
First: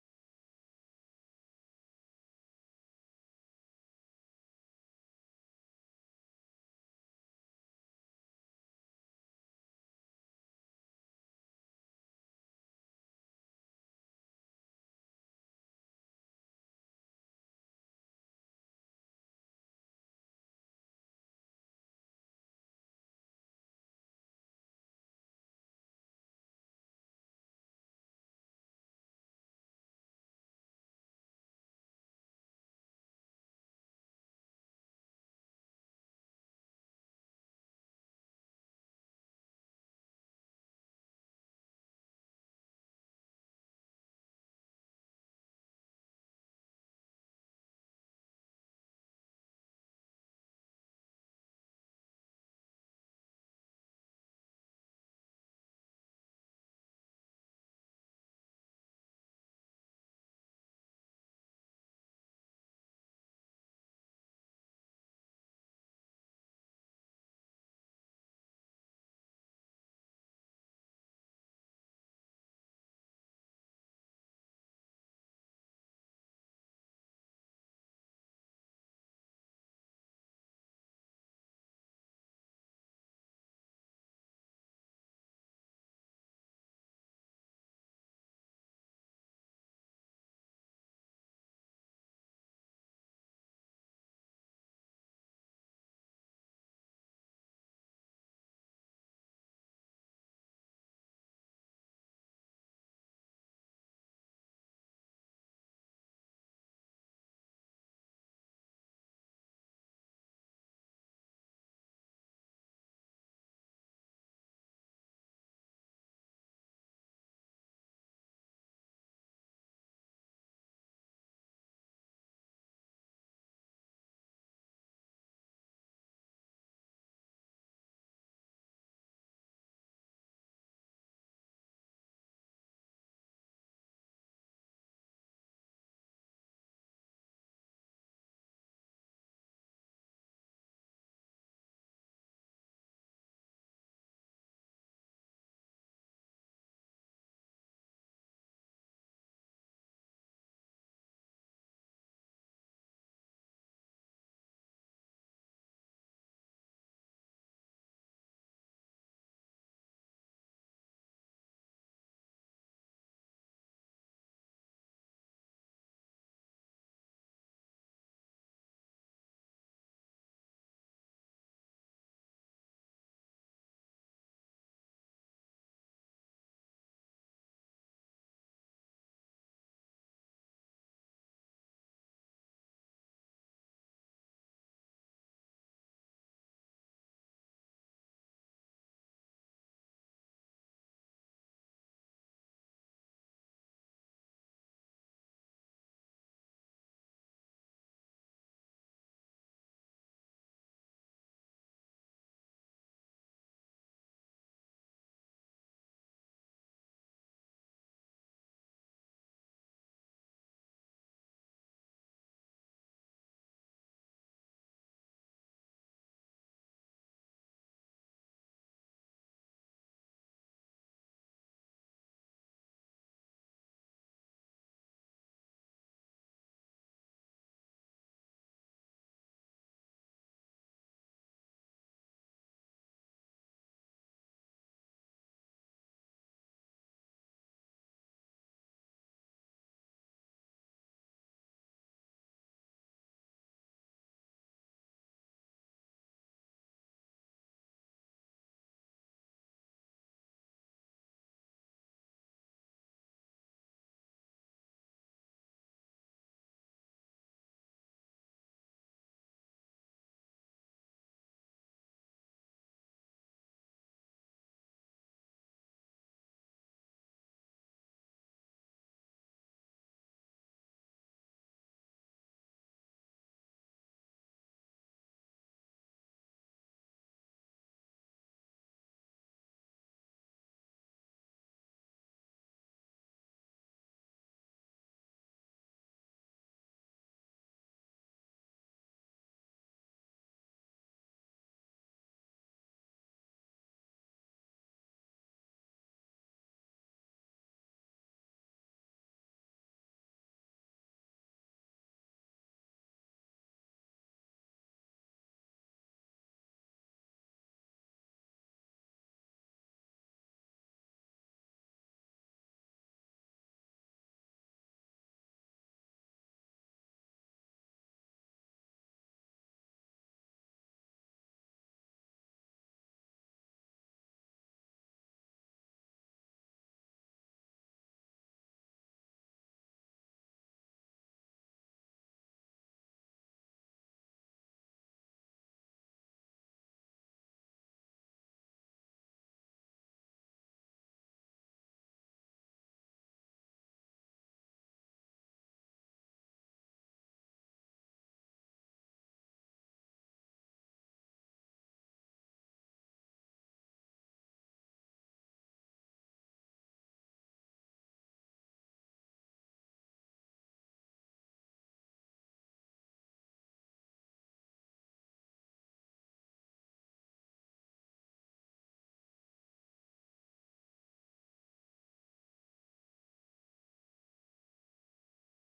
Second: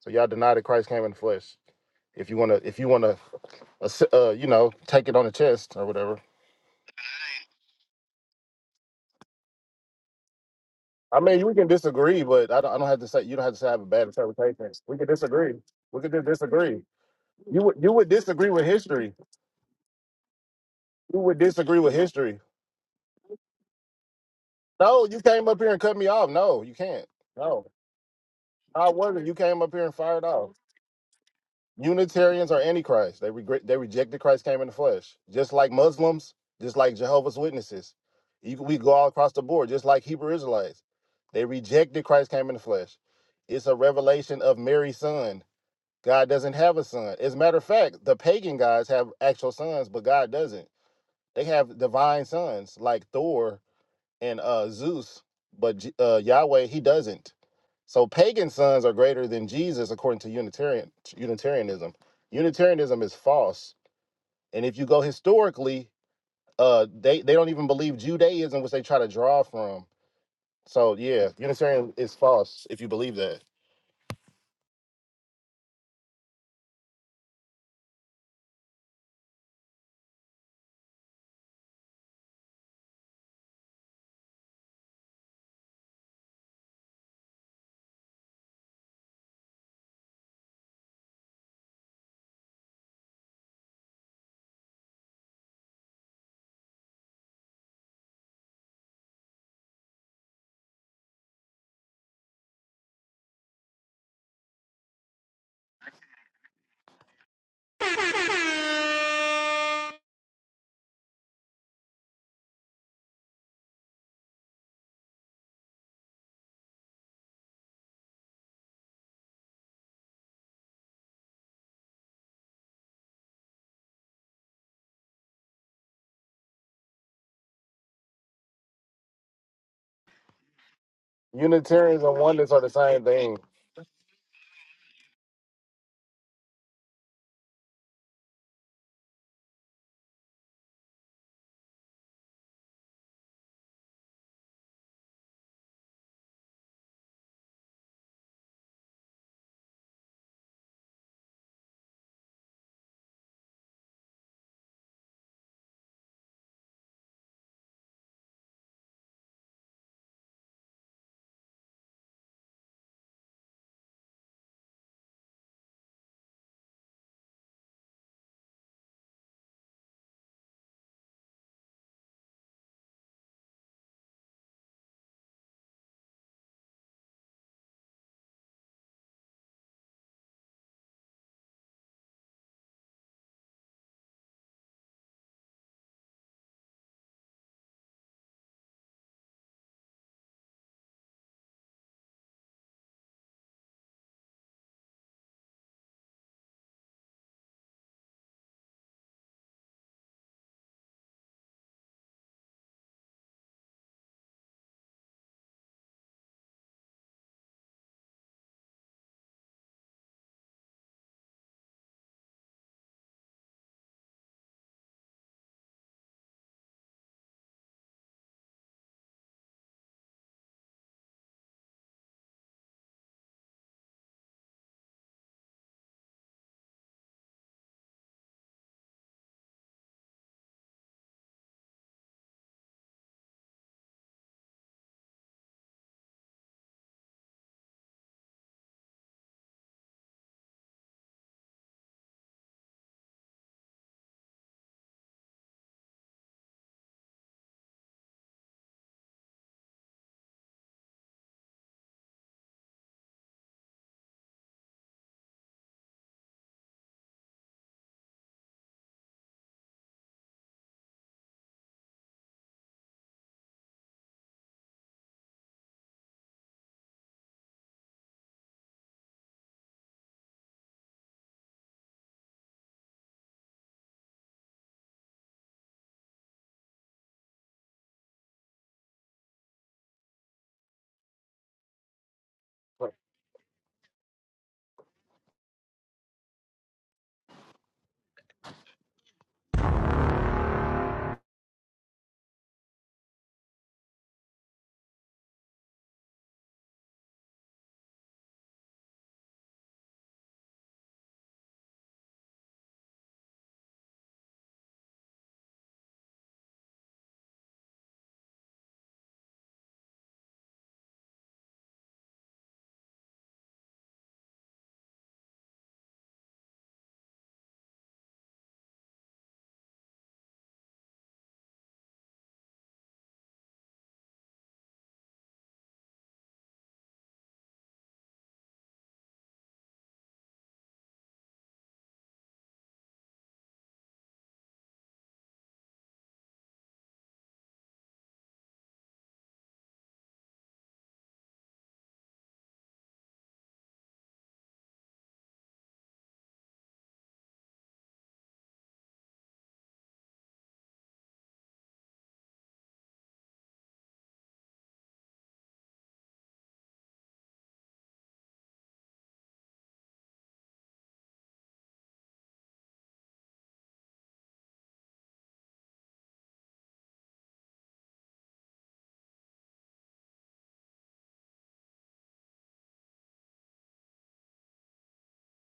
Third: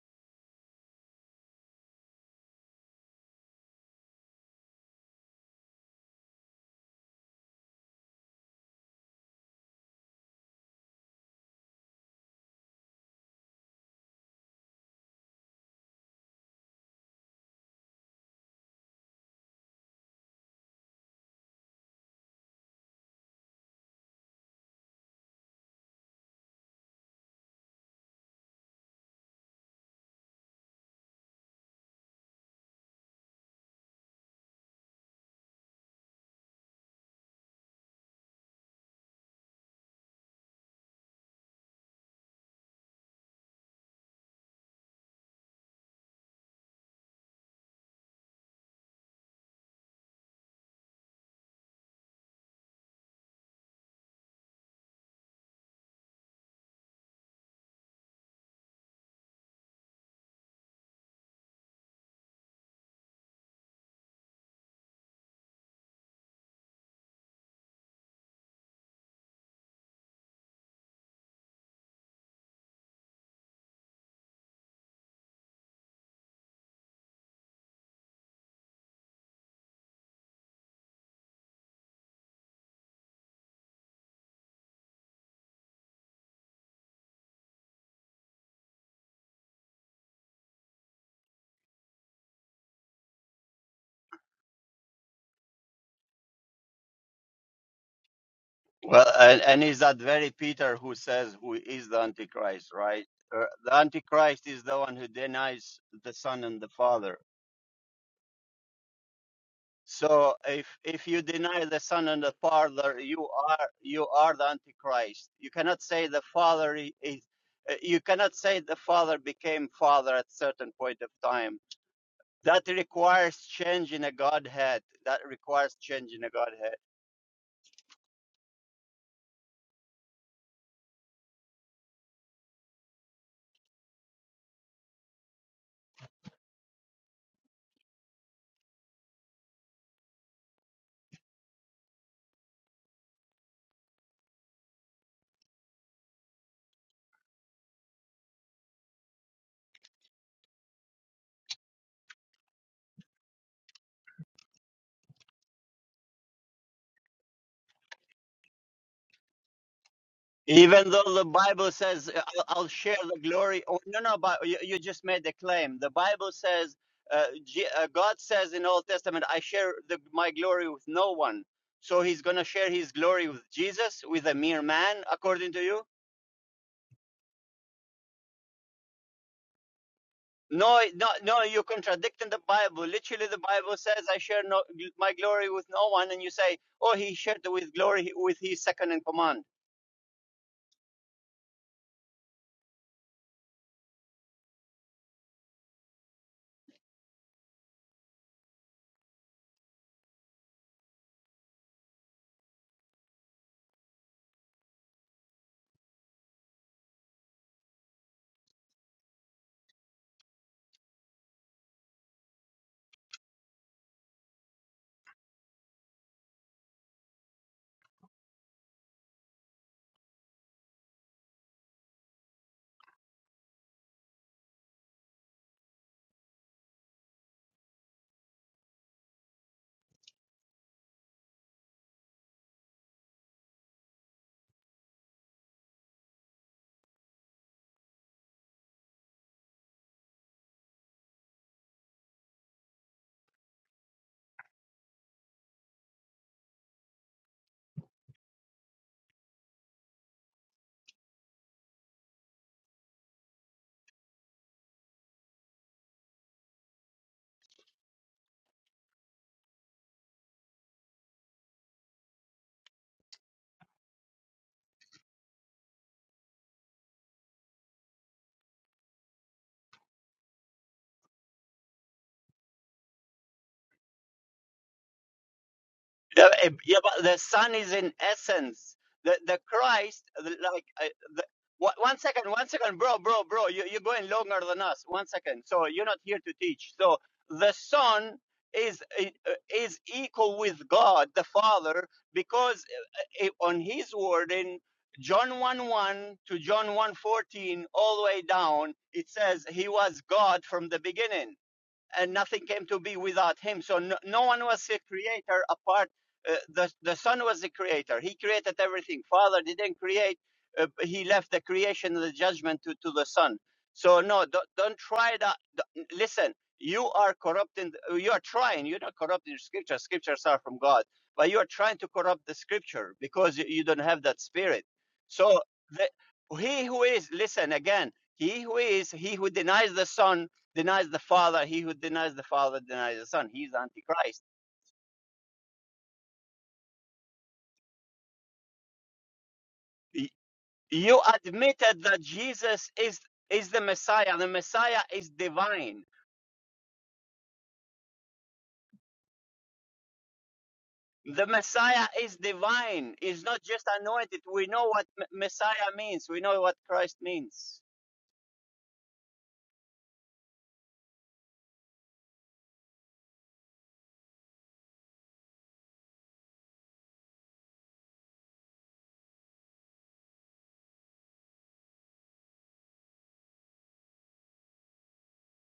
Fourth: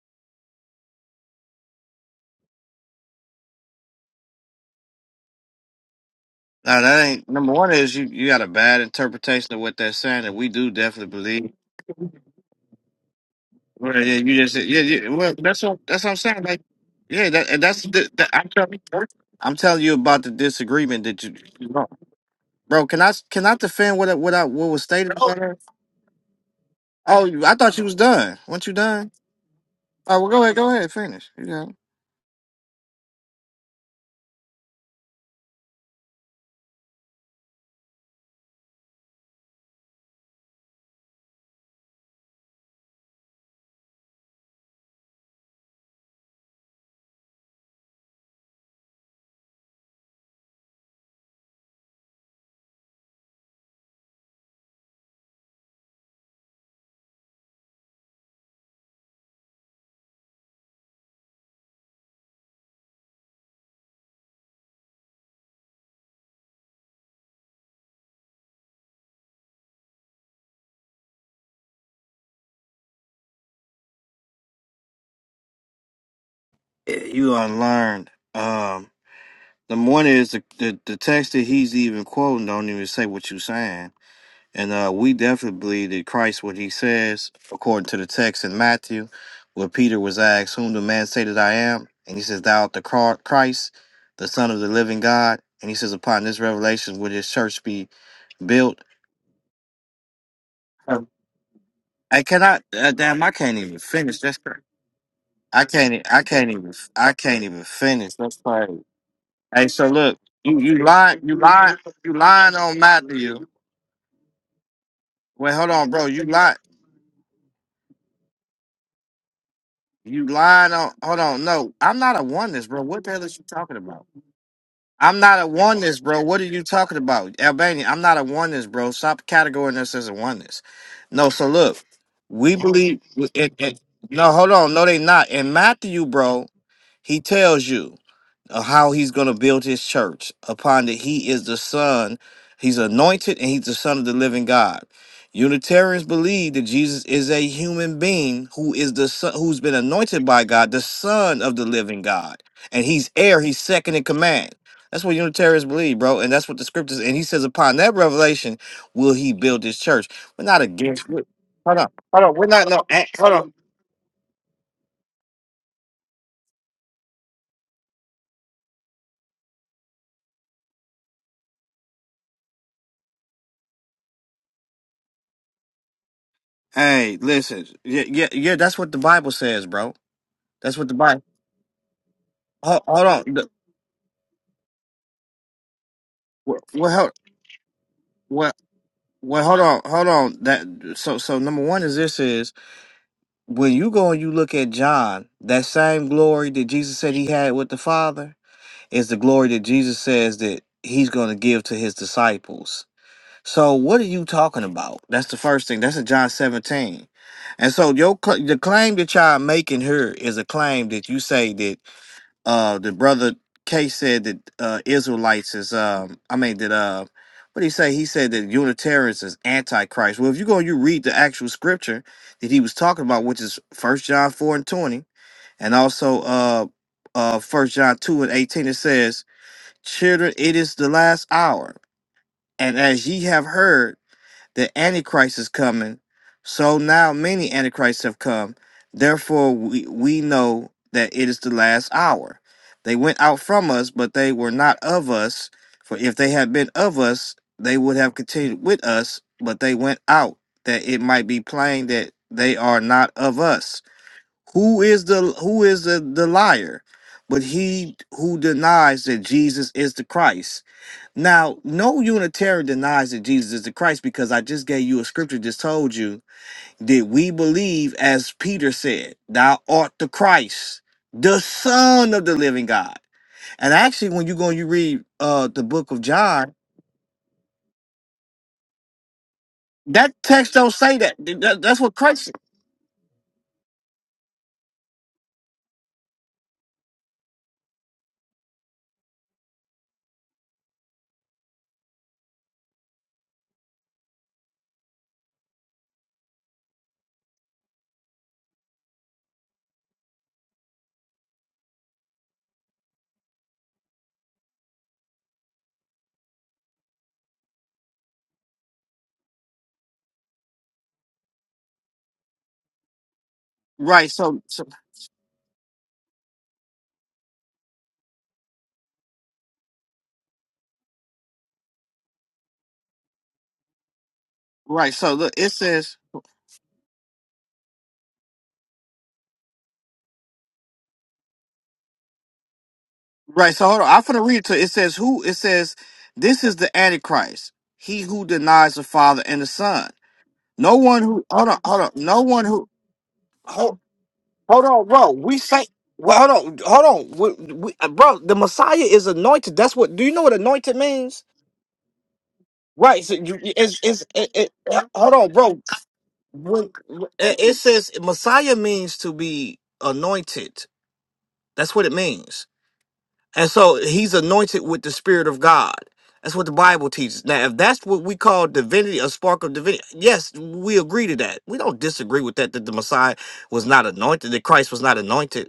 B: So y'all deny that Christ came in the flesh. If you wanna if you wanna uh, s- uh, you know, take it on the chest or whatever.
C: No, that ain't number one. Is you you got a bad interpretation of what they're saying that we do definitely
B: I mean,
C: believe.
B: we can disagree, but I don't, I don't have to say you don't have to say I have a
C: Well,
B: bad
C: yeah, you just
B: interpretation.
C: yeah,
B: We can
C: yeah well
B: disagree.
C: that's what
B: We
C: that's what
B: could
C: I'm
B: just
C: saying. Like
B: disagree.
C: yeah, that
B: You
C: and
B: would
C: that's
B: you would
C: the, that, I'm
B: disagree with
C: telling you,
B: history.
C: I'm telling you about the disagreement
B: You
C: that you
B: would disagree with history.
C: bro. Can I can I defend what I- what I what was
B: No,
C: stated?
B: you came up here and cut me off. No, you can't.
C: Oh, you- I
B: No,
C: thought you was done. Once you
B: I
C: done,
B: wasn't. You came up here and
C: oh
B: fired
C: well, go
B: off.
C: ahead, go ahead, finish. You got
B: Unitarians are antichrist. They regret. They rejected Christ came in the flesh, just like Muslims, just like Jehovah's Witnesses. You, we go all across the board, just like Hebrew Israelites. They rejected Christ came in the flesh. It's a revelation of Mary's son. God doesn't have a son. As a matter of fact, the pagan gods have actual sons, but God doesn't. They have divine sons like Thor and uh, Zeus, but J- uh, Yahweh he doesn't. So pagan sons are greater than Jesus according to Unitarian Unitarianism. Unitarianism is false, and if you go historically, uh, they they don't even believe Judaism, which they try to draw from. So yeah, Unitarian is false if you believe that.
C: it. Eh, You unlearned. Um, the one is the, the the text that he's even quoting don't even say what you saying, and uh, we definitely believe that Christ what he says according to the text in Matthew, where Peter was asked, "Whom do man say that I am?" and he says, "Thou art the Cro- Christ, the Son of the living God." And he says, "Upon this revelation will his church be built."
A: Well, and, and is that very Peter who
C: Um,
A: says who is the
C: I cannot.
A: Antichrist,
C: Uh,
A: right?
C: damn, I
A: Uh,
C: can't
A: The
C: even finish. That's
A: Antichrist
C: crazy.
A: is the one who
C: I
A: denies
C: can't. e-
A: the
C: I
A: Son
C: can't
A: and the
C: even. I
A: Father.
C: can't even finish. That's crazy. Hey, so look,
A: So
C: you
A: if
C: you
A: if
C: lying.
A: you
C: You
A: deny
C: lying.
A: the Son
C: You
A: and the
C: lying on
A: Father, you
C: Matthew.
A: are you are the Antichrist. You
C: Wait, hold
A: cannot
C: on,
A: say
C: bro.
A: the
C: You lie.
A: Father i- is. uh, You cannot say the Father became Father
C: You
A: at certain
C: lying on.
A: point of
C: Hold on.
A: time.
C: No, I'm not a oneness,
A: That
C: bro. What the hell
A: requires
C: is you talking
A: change in
C: about?
A: a Godhead.
C: I'm
A: That
C: not a
A: requires
C: oneness,
A: change in
C: bro.
A: a
C: What are you
A: Godhead.
C: talking about, Albania? I'm not a oneness, bro. Stop categorizing us as a oneness. No. So look,
B: Unitarians and oneness
C: we
B: are the
C: believe.
B: same thing.
C: It, it, no, hold on. No, they not. In Matthew, bro, he tells you. of how he's going to build his church upon that he is the son he's anointed and he's the son of the living god unitarians believe that jesus is a human being who is the son who's been anointed by god the son of the living god and he's heir he's second in command that's what unitarians believe bro and that's what the scriptures and he says upon that revelation will he build his church we're not
A: Even
C: against
A: though the Bible
C: hold on
A: says, uh,
C: hold on
A: I'll,
C: we're
A: I'll
C: not no
A: share
C: eh,
A: the
C: hold on
A: glory. Oh, no, no, but you, you just made the claim. The Bible says, uh, Je- uh, God says in Old Testament, I share the, my glory with no one. So he's going to share his glory with Jesus, with a mere man, according to you?
C: hey listen yeah yeah yeah that's what the bible says bro that's
A: No,
C: what the
A: no,
C: bible
A: no, you're contradicting the
C: Hold,
A: Bible.
C: hold on.
A: Literally, the
C: The-
A: Bible says, I share no, my glory with no one. And you say,
C: Well, well,
A: oh,
C: hold,
A: he shared with glory with
C: well,
A: his second in command.
C: well, hold on, hold on. That so so number one is this is when you go and you look at John, that same glory that Jesus said he had with the Father is the glory that Jesus says that he's going to give to his disciples. So what are you talking about? That's the first thing. That's in John 17. And so your cl- the claim that y'all making here is a claim that you say that uh the brother K said that uh Israelites is um I mean that uh what did he say? He said that Unitarians is antichrist. Well if you go and you read the actual scripture that he was talking about, which is first John four and twenty, and also uh uh first John two and eighteen, it says, Children, it is the last hour. And as ye have heard, the antichrist is coming so now many antichrists have come therefore we, we know that it is the last hour they went out from us but they were not of us for if they had been of us they would have continued with us but they went out that it might be plain that they are not of us who is the who is the, the liar but he who denies that jesus is the christ now, no Unitarian denies that Jesus is the Christ because I just gave you a scripture, just told you that we believe, as Peter said, thou art the Christ, the Son of the living God. And actually, when you go and you read uh the book of
A: Yeah, eh,
C: John,
A: yeah, but the Son is in essence. The the Christ,
C: that
A: the,
C: text
A: like
C: don't
A: uh,
C: say that.
A: the,
C: Th- that-
A: one
C: that's what
A: one
C: Christ
A: second,
C: said.
A: one second, bro, bro, bro. You you're going longer than us. One second. So you're not here to teach. So the Son is eh, uh, is equal with God the Father because eh, eh, on His word in John 1 1 to John one fourteen all the way down, it says He was God from the beginning and nothing came to be without him. So no, no one was a creator apart. Uh, the the Son was the creator. He created everything. Father didn't create. Uh, he left the creation and the judgment to, to the Son. So
C: Right.
A: no,
C: So,
A: don't,
C: so
A: don't try that. d- Listen, you are corrupting. You are trying. You're not corrupting Scripture. Scriptures are from God, but you are trying to corrupt the Scripture because you, you don't have that spirit.
C: right. So look,
A: So
C: it
A: the,
C: says,
A: he who is, listen again. He who is, he who denies the Son denies the Father, he who denies the Father denies the Son. He's
C: right. So hold on. I'm
A: Antichrist.
C: finna read it to you. It says who it says, this is the Antichrist, he who denies the Father and the Son. No
A: You
C: one who hold on, hold
A: admitted
C: on.
A: that
C: No one who
A: Jesus is is the
C: hold,
A: Messiah. The
C: hold
A: Messiah
C: on,
A: is
C: bro. We say,
A: divine.
C: well, hold on, hold on, we, we, uh, bro. The Messiah is anointed. That's what. Do you know what anointed means?
A: The Messiah is divine.
C: Right. So
A: Is
C: you,
A: not just
C: it's, it's,
A: anointed.
C: it,
A: We
C: it,
A: know
C: uh,
A: what
C: hold on, bro.
A: Messiah means. We know what
C: When
A: Christ
C: it
A: means.
C: it says Messiah means to be anointed. That's what it means. And so he's anointed with the Spirit of God. That's what the Bible teaches. Now, if that's what we call divinity, a spark of divinity, yes, we agree to that. We don't disagree with that. That the Messiah was not anointed. That Christ was not anointed.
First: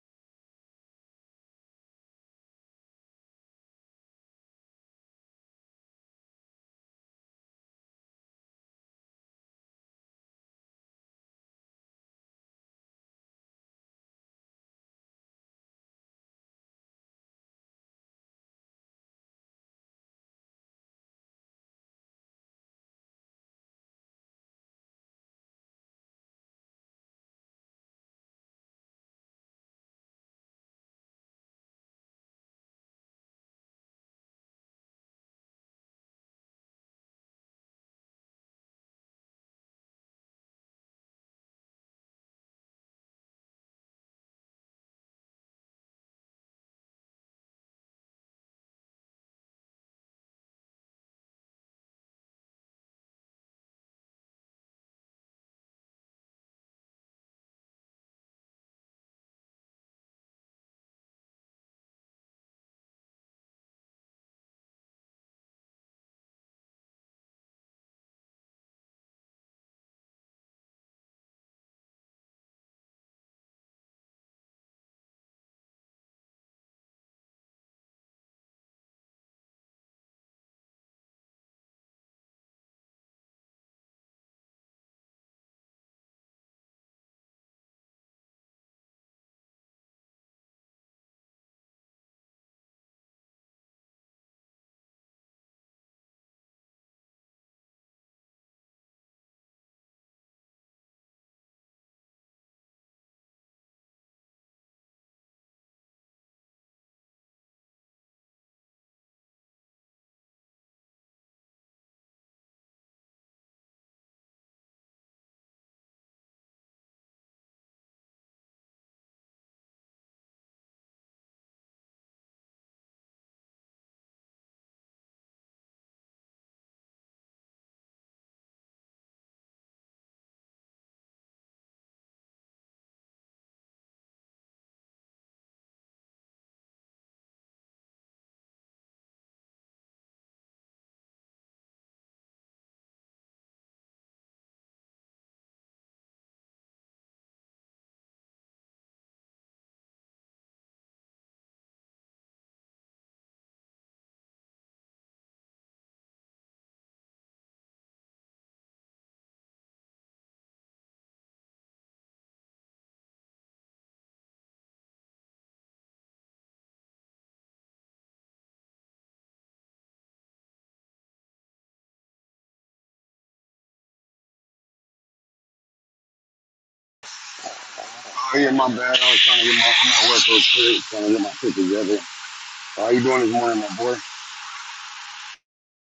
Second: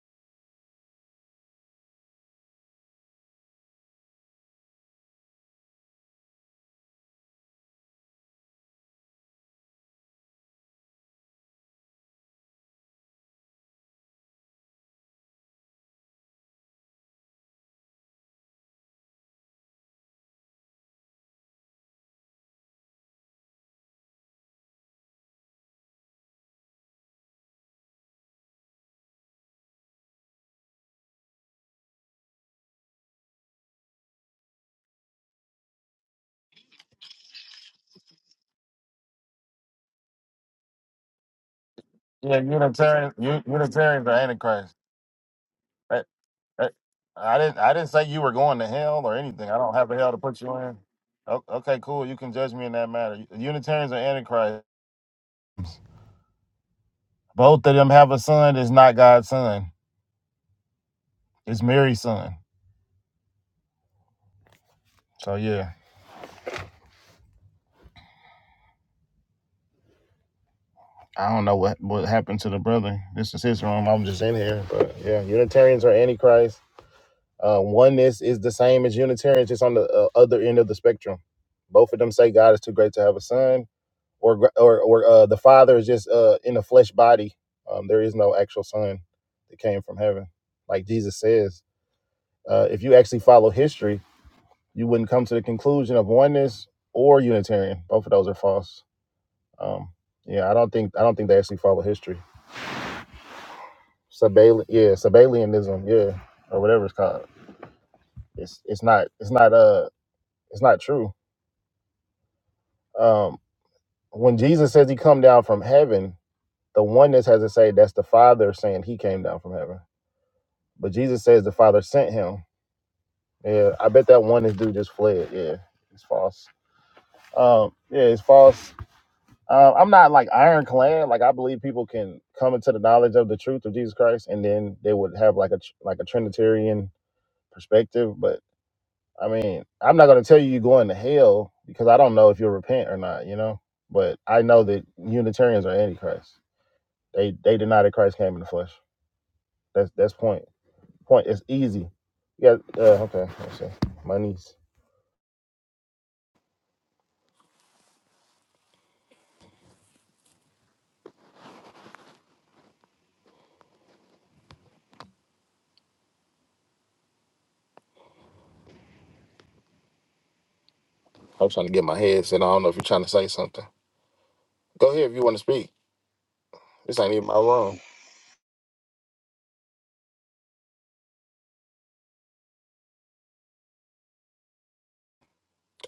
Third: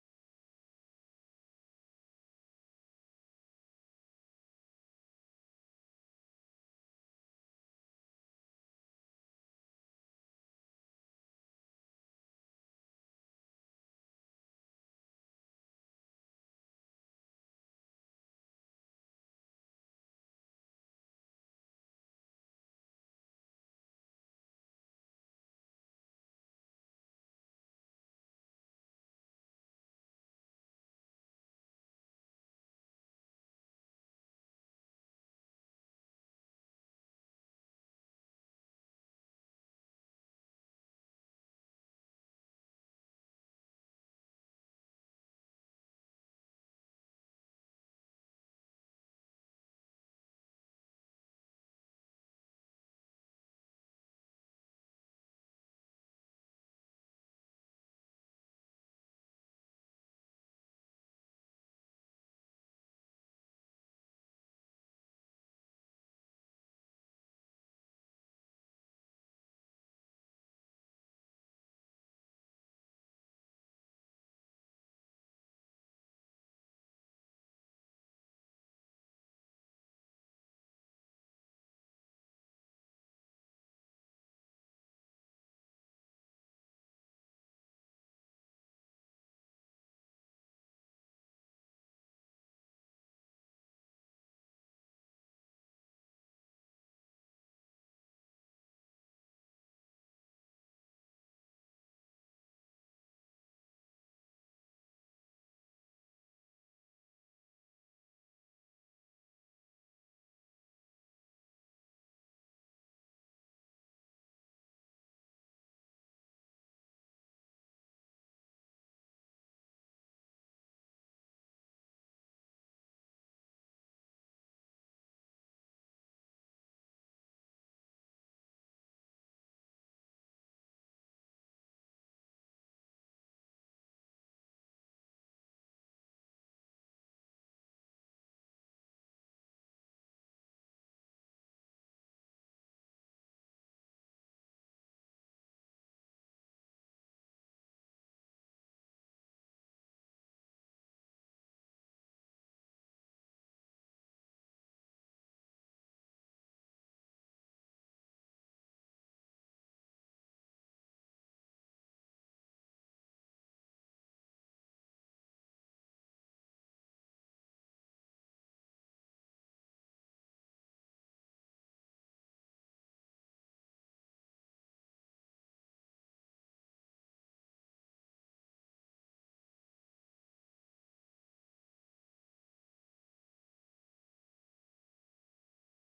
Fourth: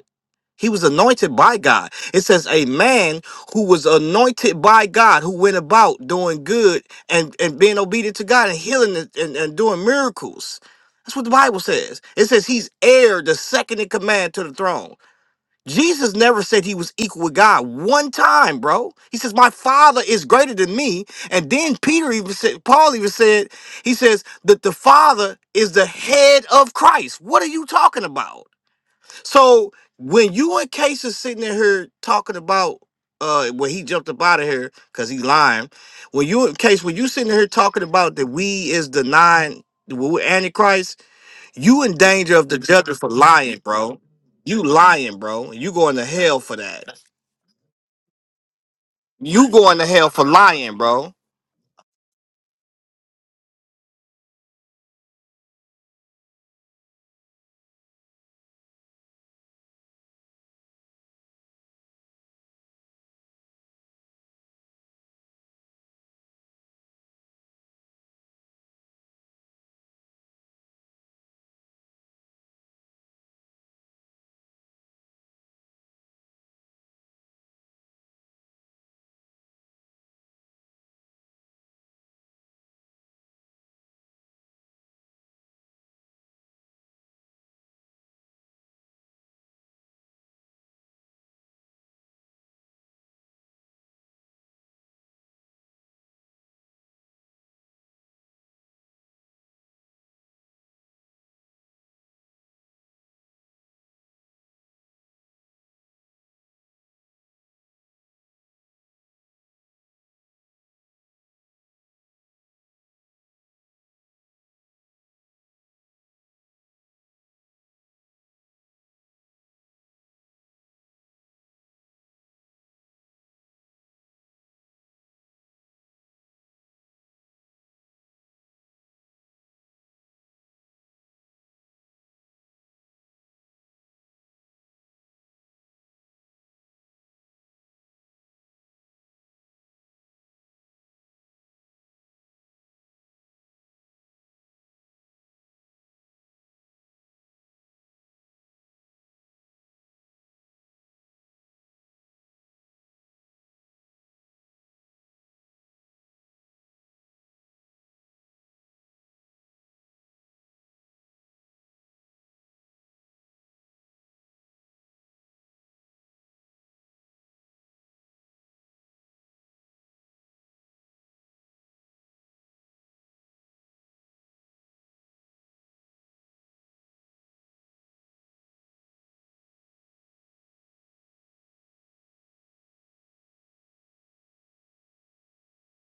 C: He was anointed by God. It says a man who was anointed by God, who went about doing good and, and being obedient to God and healing and, and, and doing miracles. That's what the Bible says. It says he's heir, the second in command to the throne. Jesus never said he was equal with God one time, bro. He says, My father is greater than me. And then Peter even said, Paul even said, he says that the father is the head of Christ. What are you talking about? So when you and Case is sitting in here talking about uh when he jumped up out of here because he lying, when you and Case, when you sitting here talking about that we is denying the we- Antichrist, you in danger
B: Yeah,
C: of the judges for
B: Unitarians, U-
C: lying, bro.
B: Unitarians are
C: You
B: antichrist.
C: lying, bro. You going
B: I,
C: to hell for
B: I,
C: that.
B: I didn't, I didn't say you were going to hell or anything.
C: You
B: I don't
C: going to
B: have a
C: hell
B: hell to
C: for
B: put you
C: lying,
B: in.
C: bro.
B: O- Okay, cool. You can judge me in that matter. Unitarians are antichrist. Both of them have a son. that's not God's son. It's Mary's son. So yeah, I don't know what what happened to the brother. This is his room. I'm just in here. But yeah, Unitarians are antichrist. Uh, oneness is the same as Unitarians, just on the uh, other end of the spectrum. Both of them say God is too great to have a son. or or or uh, the Father is just uh, in a flesh body. Um, there is no actual Son that came from heaven, like Jesus says. Uh, if you actually follow history, you wouldn't come to the conclusion of oneness or Unitarian. Both of those are false. Um, yeah, I don't think I don't think they actually follow history. Sabali- yeah, Sabellianism, yeah, or whatever it's called. It's it's not it's not uh it's not true. Um, when Jesus says he come down from heaven, the oneness has to say that's the Father saying he came down from heaven But Jesus says the Father sent him. Yeah, I bet that one is dude just fled. Yeah, it's false. Um, yeah, it's false. Um, I'm not like ironclad. Like I believe people can come into the knowledge of the truth of Jesus Christ, and then they would have like a tr- like a Trinitarian perspective. But I mean, I'm not going to tell you you're going to hell because I don't know if you'll repent or not. You know, but I know that Unitarians are antichrist. They they deny that Christ came in the flesh. That's that's point. Point. It's easy. Yeah. Uh, okay. Let's see. My niece. I was trying to get my head set. on. I don't know if you're trying to say something. Go ahead if you want to speak. This ain't even my room.
D: Oh yeah, my bad. I was trying to get my I'm at work real quick, trying to get my shit together. How you doing this morning, my boy?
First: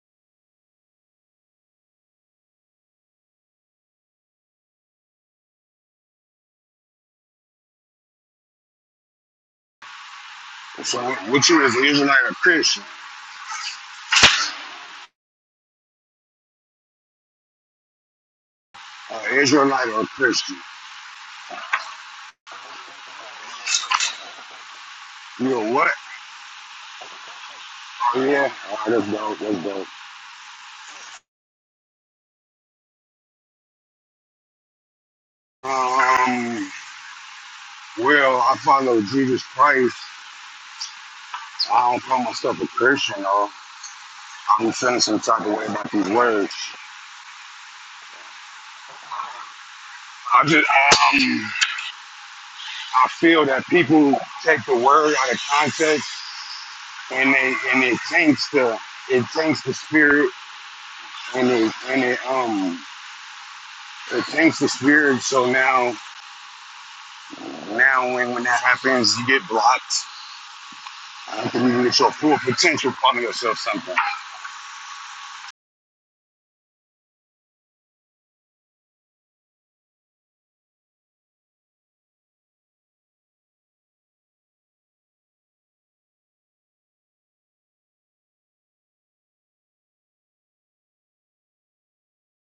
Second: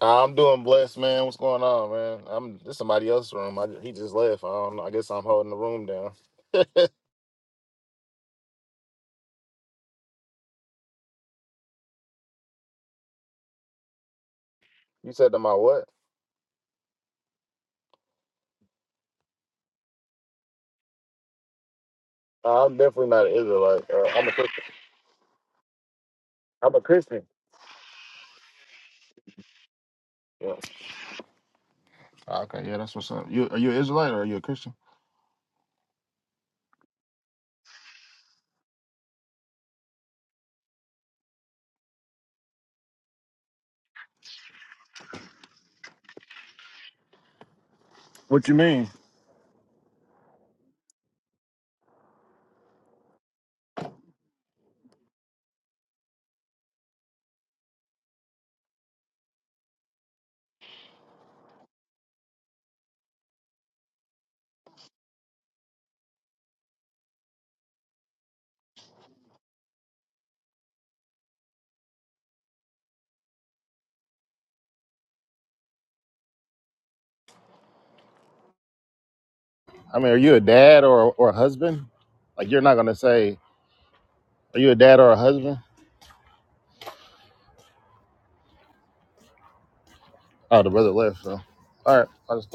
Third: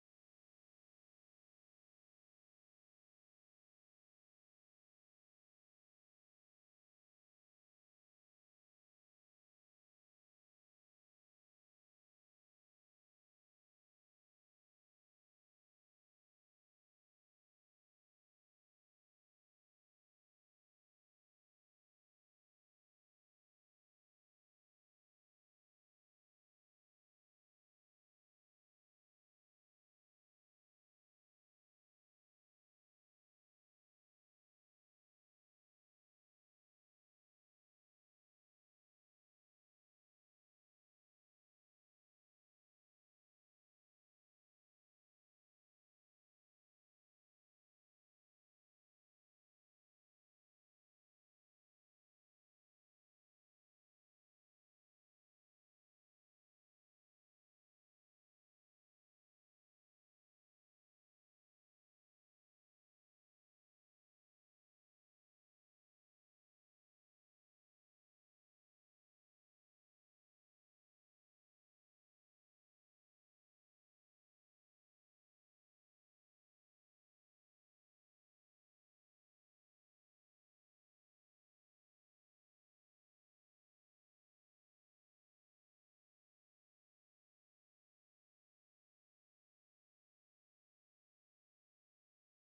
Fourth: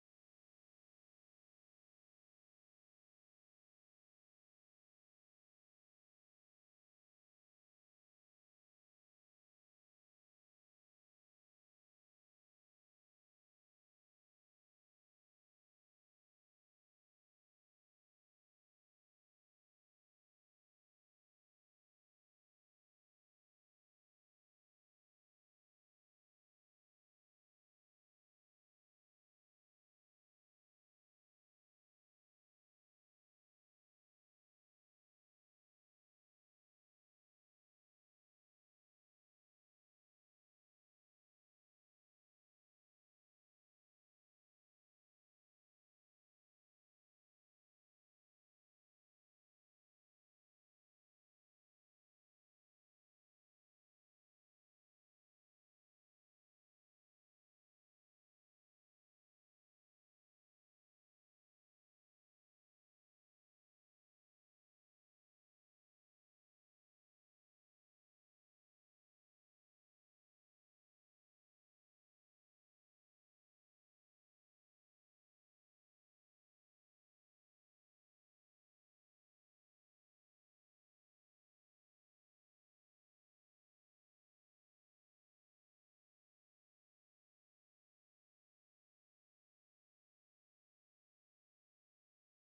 B: I'm doing blessed, man. What's going on, man? I'm this somebody else's room. I, he just left. I don't know. I guess I'm holding the room down.
D: So, what, what you is an Israelite or Christian?
B: You said to my what?
D: Uh, Israelite or Christian?
B: Uh, I'm definitely not an Israelite. Uh, I'm a Christian.
D: You a what?
B: I'm a Christian.
D: Oh yeah. Oh, that's dope. That's dope.
B: Yeah. Okay, yeah, that's what's up. You are you an Israelite or are you a Christian?
D: Um, well, I follow Jesus Christ. I don't call myself a Christian though. I'm feeling some type of way about these words.
B: What you mean?
D: I just, um, I feel that people take the word out of context and they and it taints the it taints the spirit and it and it um it tanks the spirit. So now now when when that happens, you get blocked. I don't think you get your full potential from yourself sometimes.
B: I mean, are you a dad or or a husband? Like, you're not gonna say, "Are you a dad or a husband?" Oh, the brother left. So, all right, I just